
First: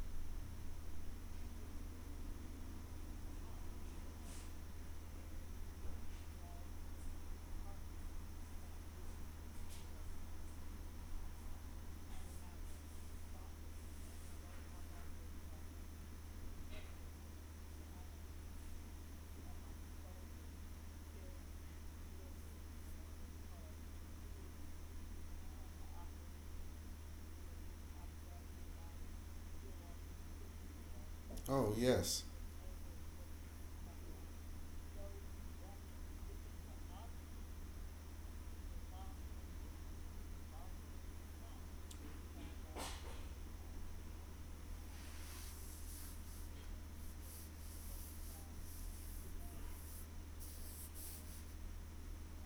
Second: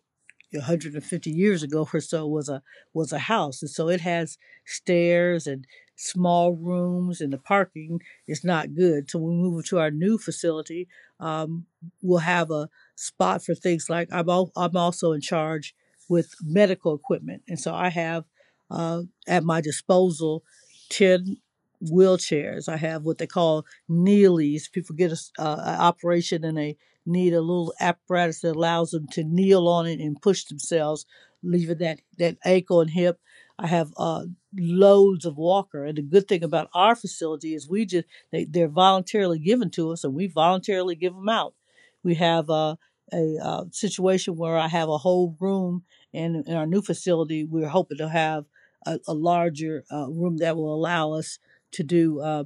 [SPEAKER 2] 150 years ago or so was a house, and so it has stairs and small rooms and the parking is not good. So when we move to our new facility, um, we'll have a spot for things like I'm also in charge with medical equipment, and so I have uh, at my disposal 10 wheelchairs. I have what they call Neelys. People get a, a operation in a, need a little apparatus that allows them to kneel on it and push themselves,
[SPEAKER 1] Oh
[SPEAKER 2] leaving that,
[SPEAKER 1] yes.
[SPEAKER 2] that ankle and hip. I have loads of walker, and the good thing about our facility is we just, they're voluntarily given to us, and we voluntarily give them out. We have a situation where I have a whole room, and in our new facility, we're hoping to have a larger room that will allow us to do. Uh,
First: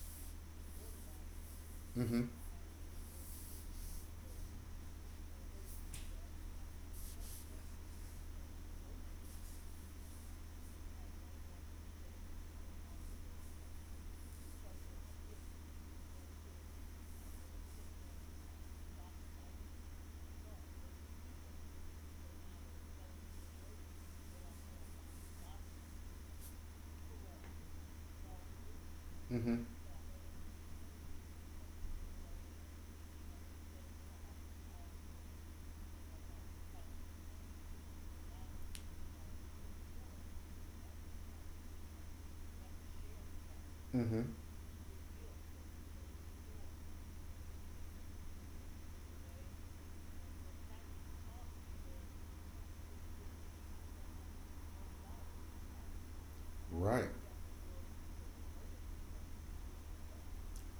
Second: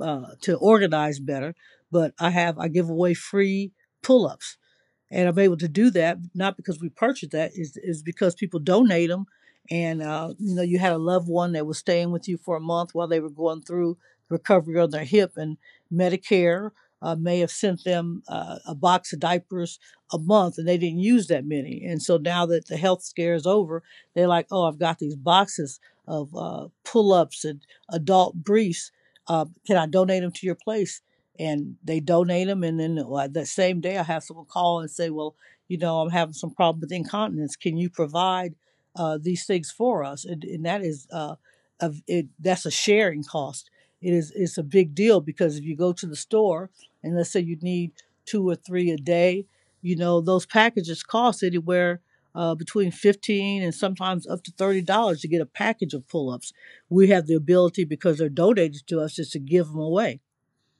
[SPEAKER 2] uh, To organize better. But
[SPEAKER 1] Mm-hmm.
[SPEAKER 2] I give away free pull ups, and I'm able to do that not because we purchased that, is because people donate them, and you had a loved one that was staying with you for a month while they were going through recovery on their hip, and Medicare may have sent them a box of diapers a month, and they didn't use that many, and so now that the health scare is over, they're like, oh, I've got these boxes of pull ups and adult briefs.
[SPEAKER 1] Mm-hmm.
[SPEAKER 2] Can I donate them to your place? And they donate them. And then, like, the same day, I have someone call and say, "Well, you know, I'm having some problem with incontinence. Can you provide these things for us?" And that is of it. That's a sharing cost. It
[SPEAKER 1] Mm-hmm.
[SPEAKER 2] is. It's a big deal because if you go to the store and let's say you need two or three a day, you know, those packages cost anywhere. Between 15 and sometimes up to $30 to get a package of pull-ups. We
[SPEAKER 1] Right.
[SPEAKER 2] have the ability, because they're donated to us, just to give them away.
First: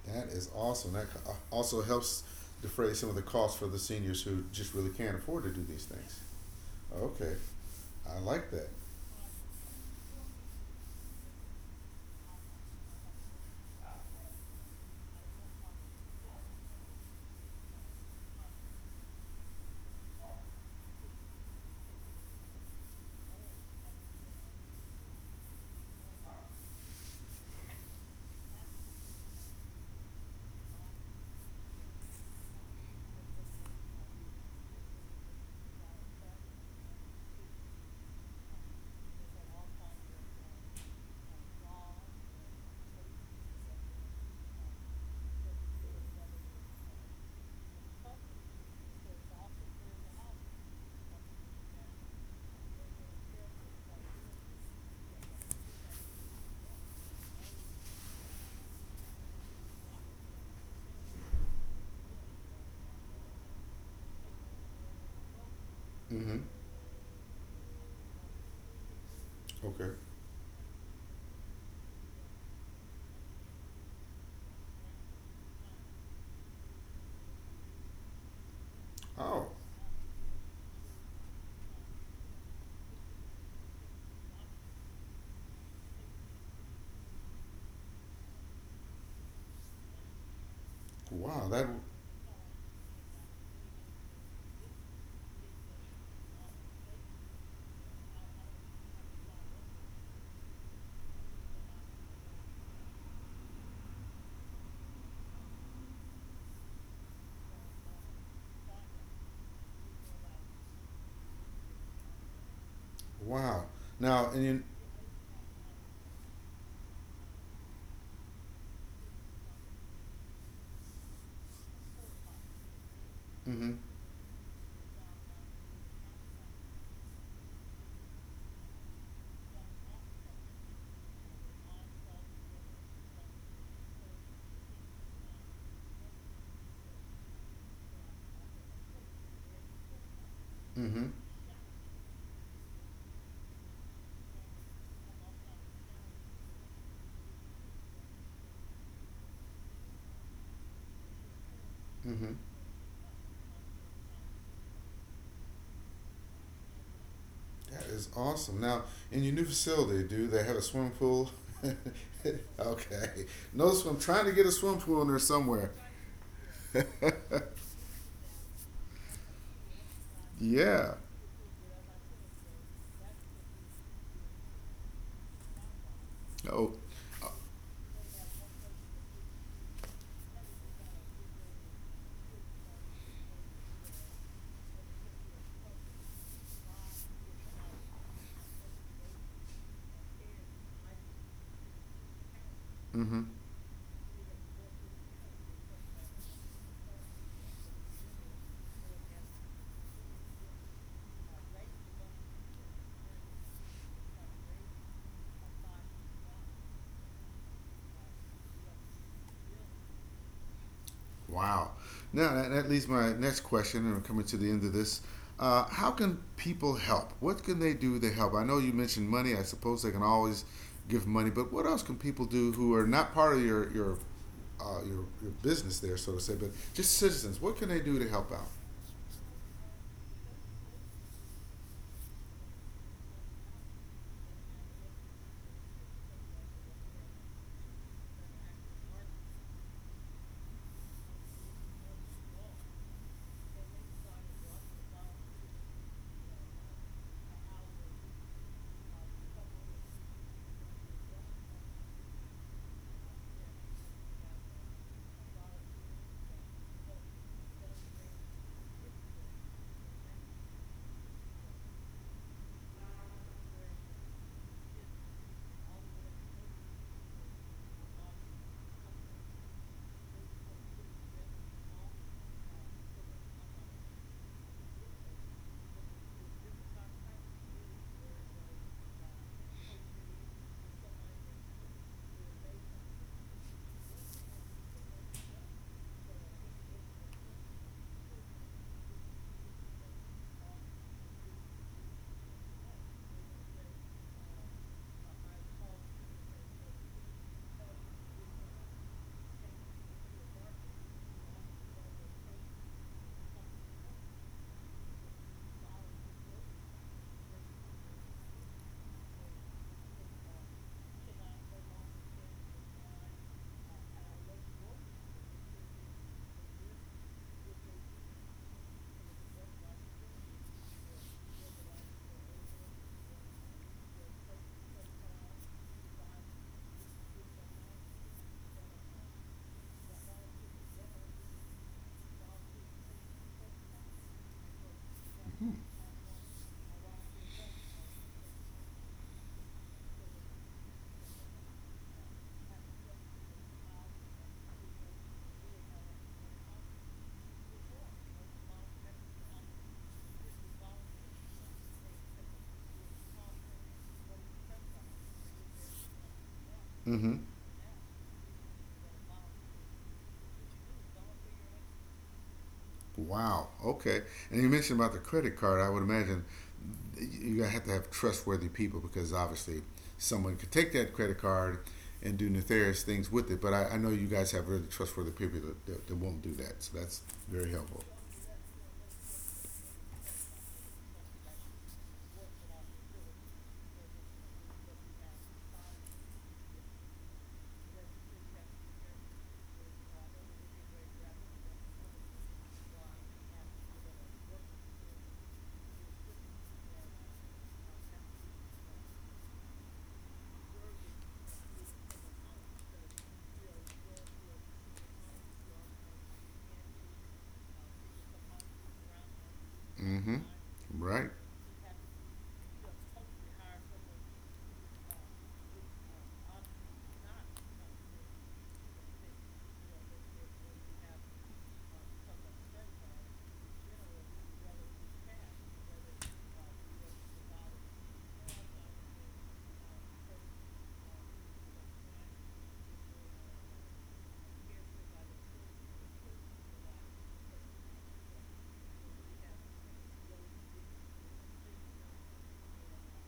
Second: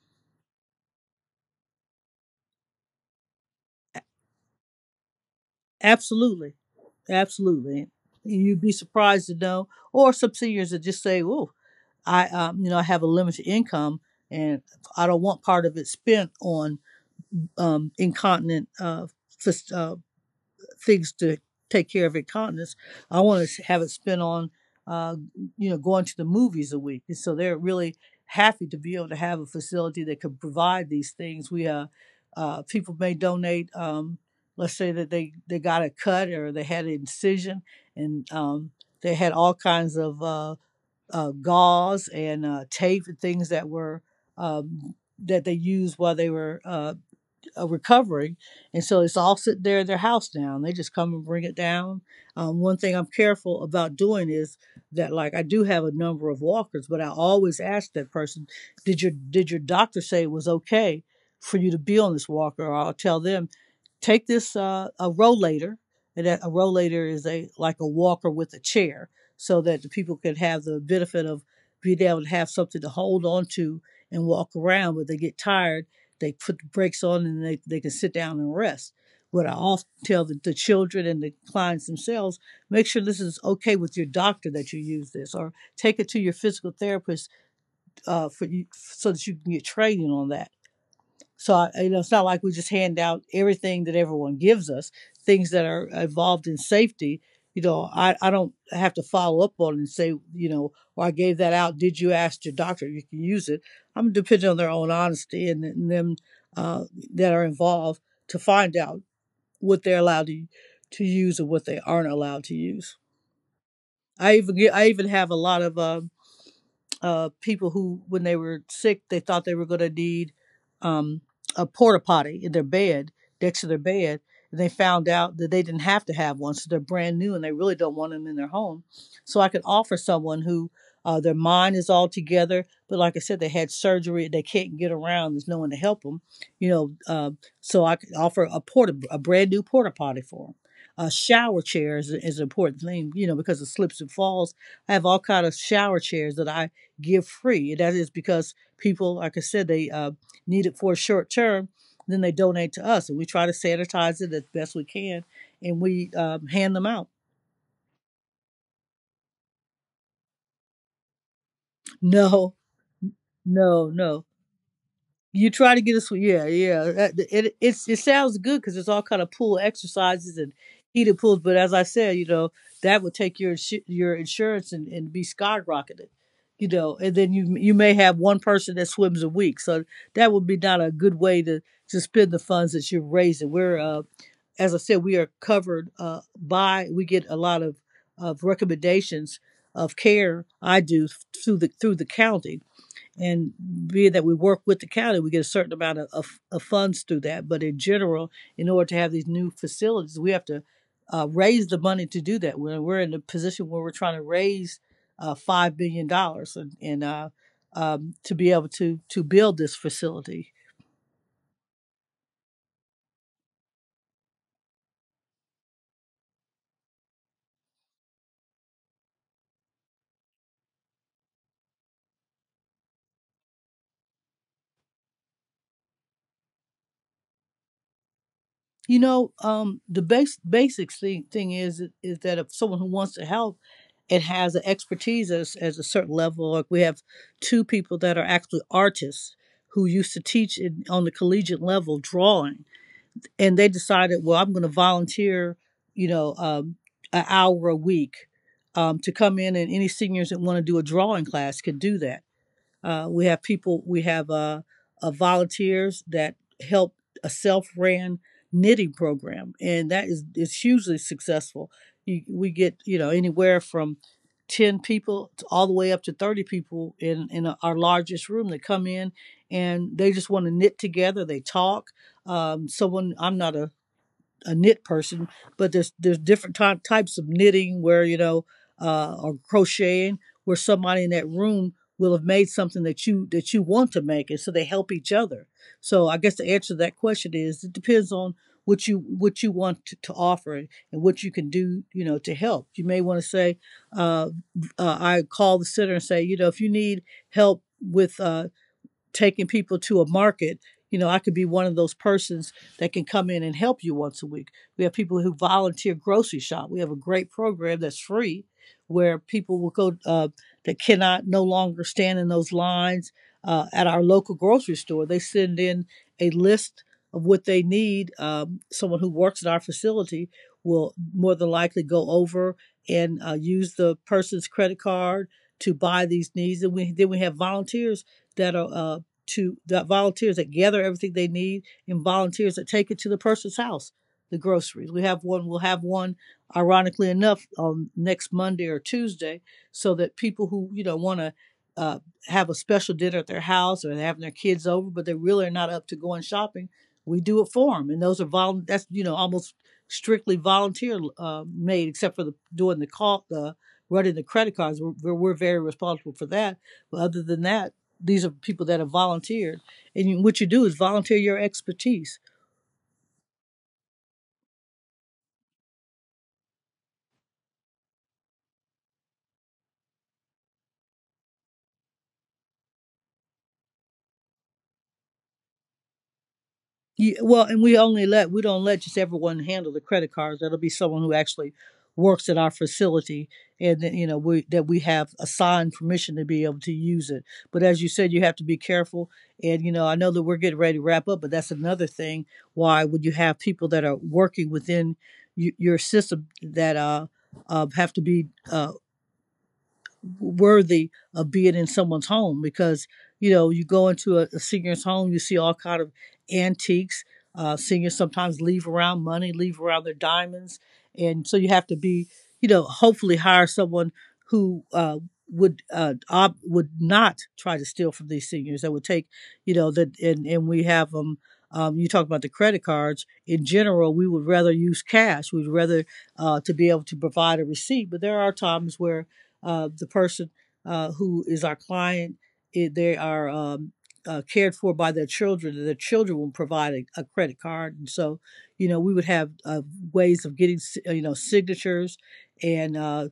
[SPEAKER 1] That is awesome. That also helps defray some of the costs for the seniors who just really can't afford to do these things.
[SPEAKER 2] Absolutely.
[SPEAKER 1] Okay,
[SPEAKER 2] Absolutely.
[SPEAKER 1] I like
[SPEAKER 2] You'd
[SPEAKER 1] that.
[SPEAKER 2] be surprised to know, or some seniors that just say, "Oh, I, you know, I have a limited income, and I don't want part of it spent on incontinent fas- uh, things to take care of at. I want to have it spent on, uh, you know, going to the movies a week." And so they're really happy to be able to have a facility that can provide these things. We people may donate. Let's say that they got a cut or they had an incision, and they had all kinds of gauze and tape and things that were. That they used while they were recovering, and so it's all sit there at their house now. And they just come and bring it down. One thing I'm careful about doing is that, like, I do have a number of walkers, but I always ask that person, " Did your doctor say it was okay for you to be on this walker?" Or I'll tell them, "Take this a rollator." And
[SPEAKER 1] Mm-hmm.
[SPEAKER 2] that a rollator is a like a walker with a chair, so that
[SPEAKER 1] Okay.
[SPEAKER 2] the people can have the benefit of being able to have something to hold on to and walk around, but they get tired, they put the brakes on, and they can sit down and rest.
[SPEAKER 1] Oh,
[SPEAKER 2] What I often tell the children and the clients themselves, make sure this is okay with your doctor that you use this, or take it to your physical therapist for you, so that you can get training on that.
[SPEAKER 1] wow. That
[SPEAKER 2] You know, it's not like we just hand out everything that everyone gives us. Things that are involved in safety, you know, I don't have to follow up on and say, you know, or I gave that out. Did you ask your doctor? You can use it. I'm depending on their own honesty and them uh, that are involved to find out what they're allowed to use and what they aren't allowed to use.
[SPEAKER 1] wow. Now and you,
[SPEAKER 2] I even have a lot of people who, when they were sick, they thought they were going to need um, a porta potty in their bed, next to
[SPEAKER 1] mm-hmm,
[SPEAKER 2] their bed. And they found out that they didn't have to have one. So they're brand new and they really don't want them in their home. So I can offer someone who their mind is all together, but like I said, they had surgery, they can't get around, there's no one to help them. You know, so I could offer a brand new porta potty for them.
[SPEAKER 1] mm-hmm,
[SPEAKER 2] A shower chair is an important thing, you know, because it slips and falls. I have all kind of shower chairs that I give free. That is because people, like I said, they need it for a short term, then
[SPEAKER 1] mm-hmm.
[SPEAKER 2] they donate to us, and we try to sanitize it as best we can, and we hand them out.
[SPEAKER 1] That is awesome. Now in your new facility, do they have a swimming pool?
[SPEAKER 2] No,
[SPEAKER 1] okay. No
[SPEAKER 2] no,
[SPEAKER 1] swim. Trying
[SPEAKER 2] no.
[SPEAKER 1] to get a swimming pool in there
[SPEAKER 2] You
[SPEAKER 1] somewhere.
[SPEAKER 2] try to get us, yeah, yeah. It sounds good because it's all kind of pool exercises and
[SPEAKER 1] yeah.
[SPEAKER 2] heated pools. But as I said, you know, that would take your insurance and be skyrocketed, you
[SPEAKER 1] Oh.
[SPEAKER 2] know. And then you may have one person that swims a week, so that would be not a good way to spend the funds that you're raising. We're as I said, we are covered by, we get a lot of recommendations of care. I do through the county,
[SPEAKER 1] Mm-hmm.
[SPEAKER 2] and being that we work with the county, we get a certain amount of funds through that. But in general, in order to have these new facilities, we have to raise the money to do that. We're in a position where we're trying to raise $5 billion dollars and to be able to build this facility.
[SPEAKER 1] Wow. Now that, that leads my next question, and we're coming to the end of this. How can people help? What can they do to help? I know you mentioned money. I suppose they can always give money, but what else can people do who are not part of your your business there, so to say, but just citizens? What can they do to help out?
[SPEAKER 2] You know, the base basics thing is that if someone who wants to help and has an expertise as a certain level, like we have two people that are actually artists who used to teach in, on the collegiate level drawing, and they decided, well, I'm going to volunteer, you know, an hour a week to come in, and any seniors that want to do a drawing class could do that. We have people, we have volunteers that help a self-ran knitting program, and that is hugely successful. We get, you know, anywhere from 10 people to all the way up to 30 people in our largest room. They come in and they just want to knit together. They talk. I'm not a knit person, but there's different types of knitting where or crocheting where somebody in that room will have made something that you want to make, and so they help each other. So I guess the answer to that question is it depends on what you want to offer and what you can do to help. You may want to say uh, I call the center and say, you know, if you need help with taking people to a market. You know, I could be one of those persons that can come in and help you once a week. We have people who volunteer grocery shop. We have a great program that's free where people will go that cannot no longer stand in those lines at our local grocery store. They send in a list of what they need. Someone who works at our facility will more than likely go over and use the person's credit card to buy these needs. Then we have volunteers that are to the volunteers that gather everything they need, and volunteers that take it to the person's house, the groceries. We'll have one, ironically enough, on next Monday or Tuesday, so that people who, you know, want to uh, have a special dinner at their house or they're having their kids over, but they really are not up to going shopping, we do it for them. And those are you know, almost strictly volunteer made, except for the doing the call, the running the credit cards. We're very responsible for that. But
[SPEAKER 1] Mm-hmm.
[SPEAKER 2] other than that, these are people that have volunteered, and what you do is volunteer your expertise.
[SPEAKER 1] Wow. Okay. And you mentioned about the credit card. I would imagine you have to have trustworthy people because obviously someone could take that credit card and do nefarious things with it. But I know you guys have really trustworthy people that won't do that. So that's
[SPEAKER 2] Well,
[SPEAKER 1] very
[SPEAKER 2] and we
[SPEAKER 1] helpful.
[SPEAKER 2] only let, we don't let just everyone handle the credit cards. That'll be someone who actually works at our facility and, you know, we that we have assigned permission to be able to use it. But as you said, you have to be careful. And, you know, I know that we're getting ready to wrap up, but that's another thing. Why would you have people that are working within your system that have to be worthy of being in someone's home? Because, you know, you go into a senior's home, you see all kind of antiques. Seniors sometimes leave around money, leave around their
[SPEAKER 1] Mm-hmm.
[SPEAKER 2] diamonds.
[SPEAKER 1] Right.
[SPEAKER 2] And so you have to be, you know, hopefully hire someone who would would not try to steal from these seniors, that would take, you know, that. And we have them. You talk about the credit cards in general, we would rather use cash. We'd rather to be able to provide a receipt, but there are times where the person who is our client, they are cared for by their children, and their children will provide a credit card. And so, you know, we would have ways of getting, you know, signatures and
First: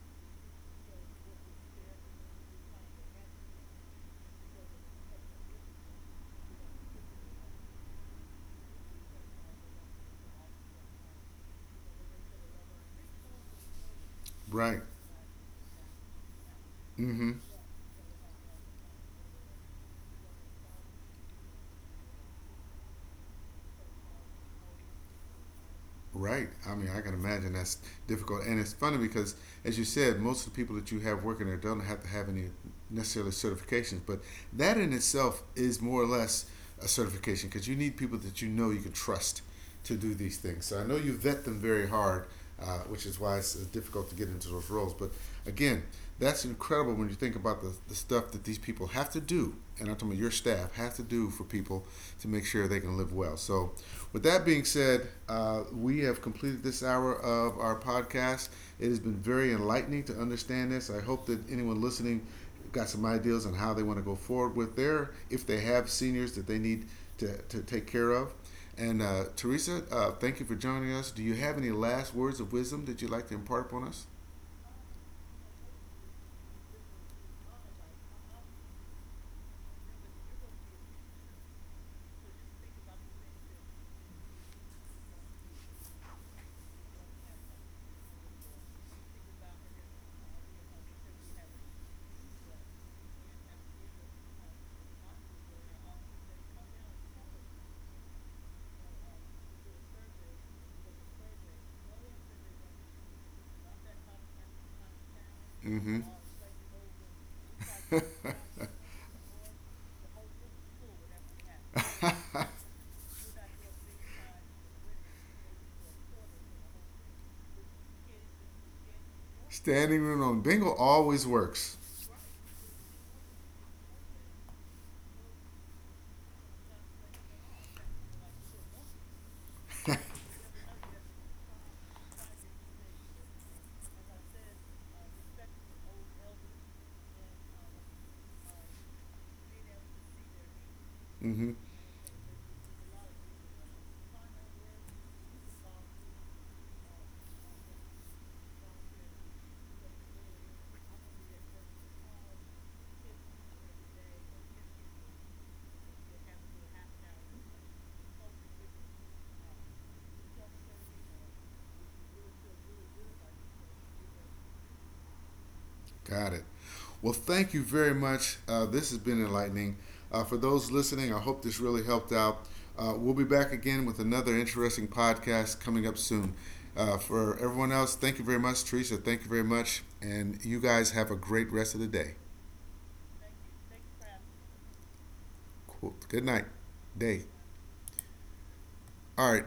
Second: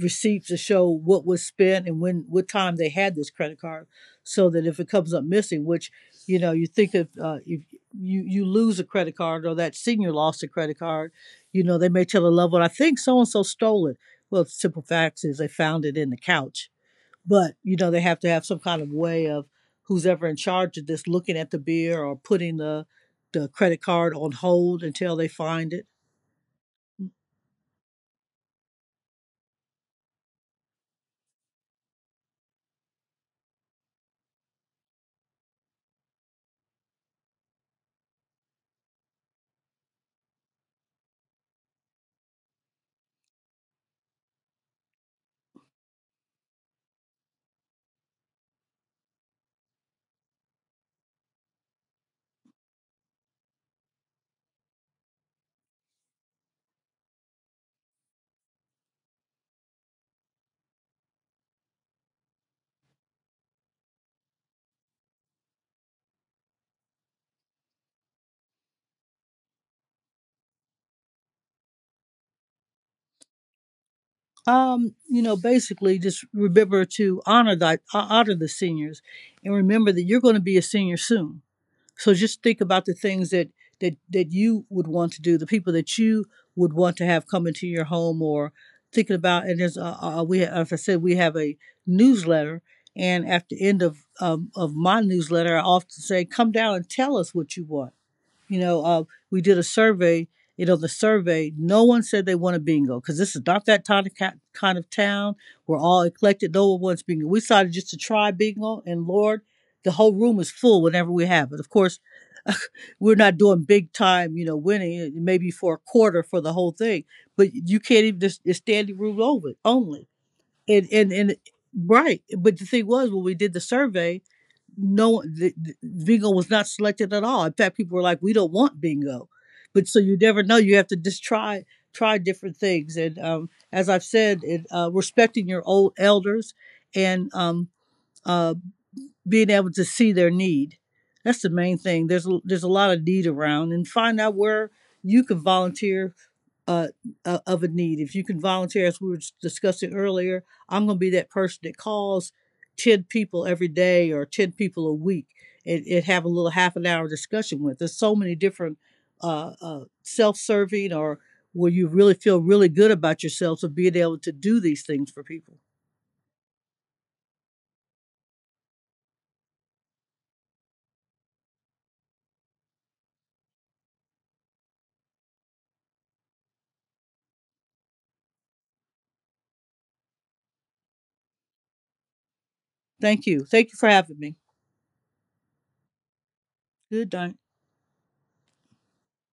[SPEAKER 2] receipts to show what was spent and when, what time they had this credit card, so that if it comes up missing, which, you know, you think if you lose a credit card, or that senior lost a credit card, you know, they may tell a loved one, "I think so and so stole it." Well, the
[SPEAKER 1] Right.
[SPEAKER 2] simple fact is they found it in the couch.
[SPEAKER 1] Mm-hmm.
[SPEAKER 2] But, you know, they have to have some kind of way of, who's ever in charge of this, looking at the beer or putting the credit card on hold until they find it.
[SPEAKER 1] Right. I mean, I can imagine that's difficult. And it's funny because, as you said, most of the people that you have working there don't have to have any necessarily certifications. But that in itself is more or less a certification because you need people that you know you can trust to do these things. So I know you vet them very hard which is why it's difficult to get into those roles. But again, that's incredible when you think about the stuff that these people have to do, and I'm talking about your staff have to do for people to make sure they can live well. So, with that being said, we have completed this hour of our podcast. It has been very enlightening to understand this. I hope that anyone listening got some ideas on how they want to go forward with their, if they have seniors that they need to take care of. And Teresa, thank you for joining us. Do you have any last words of wisdom that you'd like to impart upon us?
[SPEAKER 2] You know, basically, just remember to honor that, honor the seniors, and remember that you're going to be a senior soon. So just think about the things that that you would want to do, the people that you would want to have come into your home, or thinking about. And there's as I said, we have a newsletter, and at the end of my newsletter, I often say, come down and tell us what you want. you know uh, we did a survey. You know, the survey, no one said they want a bingo, because this is not that kind of town. We're
[SPEAKER 1] Mm-hmm.
[SPEAKER 2] all eclectic, no one wants bingo. We decided just to try bingo, and Lord, the whole room is full whenever we have it. Of course, we're not doing big time, you know, winning, maybe for a quarter for the whole thing, but you can't even just, it's standing room over
[SPEAKER 1] Standing
[SPEAKER 2] only.
[SPEAKER 1] room on bingo always
[SPEAKER 2] And
[SPEAKER 1] works.
[SPEAKER 2] Right, but the thing was, when we did the survey, no, Bingo was not selected at all. In fact, people were like, "We don't want Bingo," but so you never know. You have to just try different things. And as I've said, respecting your old elders, and uh, being able to see their need. That's
[SPEAKER 1] mm-hmm.
[SPEAKER 2] the main thing. There's there's a lot of need around, and find out where you can volunteer uh, of a need. If you can volunteer, as we were discussing earlier, I'm going to be that person that calls 10 people every day, or 10 people a week, and have a little half an hour discussion with. There's so many different self serving, or where you really feel really good about yourselves of being able to do these things for people.
[SPEAKER 1] Got it. Well, thank you very much. This has been enlightening. For those listening, I hope this really helped out. We'll be back again with another interesting podcast coming up soon. For everyone else, thank you very much, Teresa. Thank you very much. And you guys have a great rest of the day.
[SPEAKER 2] Thank you. Thank you for having me.
[SPEAKER 1] Cool. Good night.
[SPEAKER 2] Good
[SPEAKER 1] Day.
[SPEAKER 2] night.
[SPEAKER 1] All right.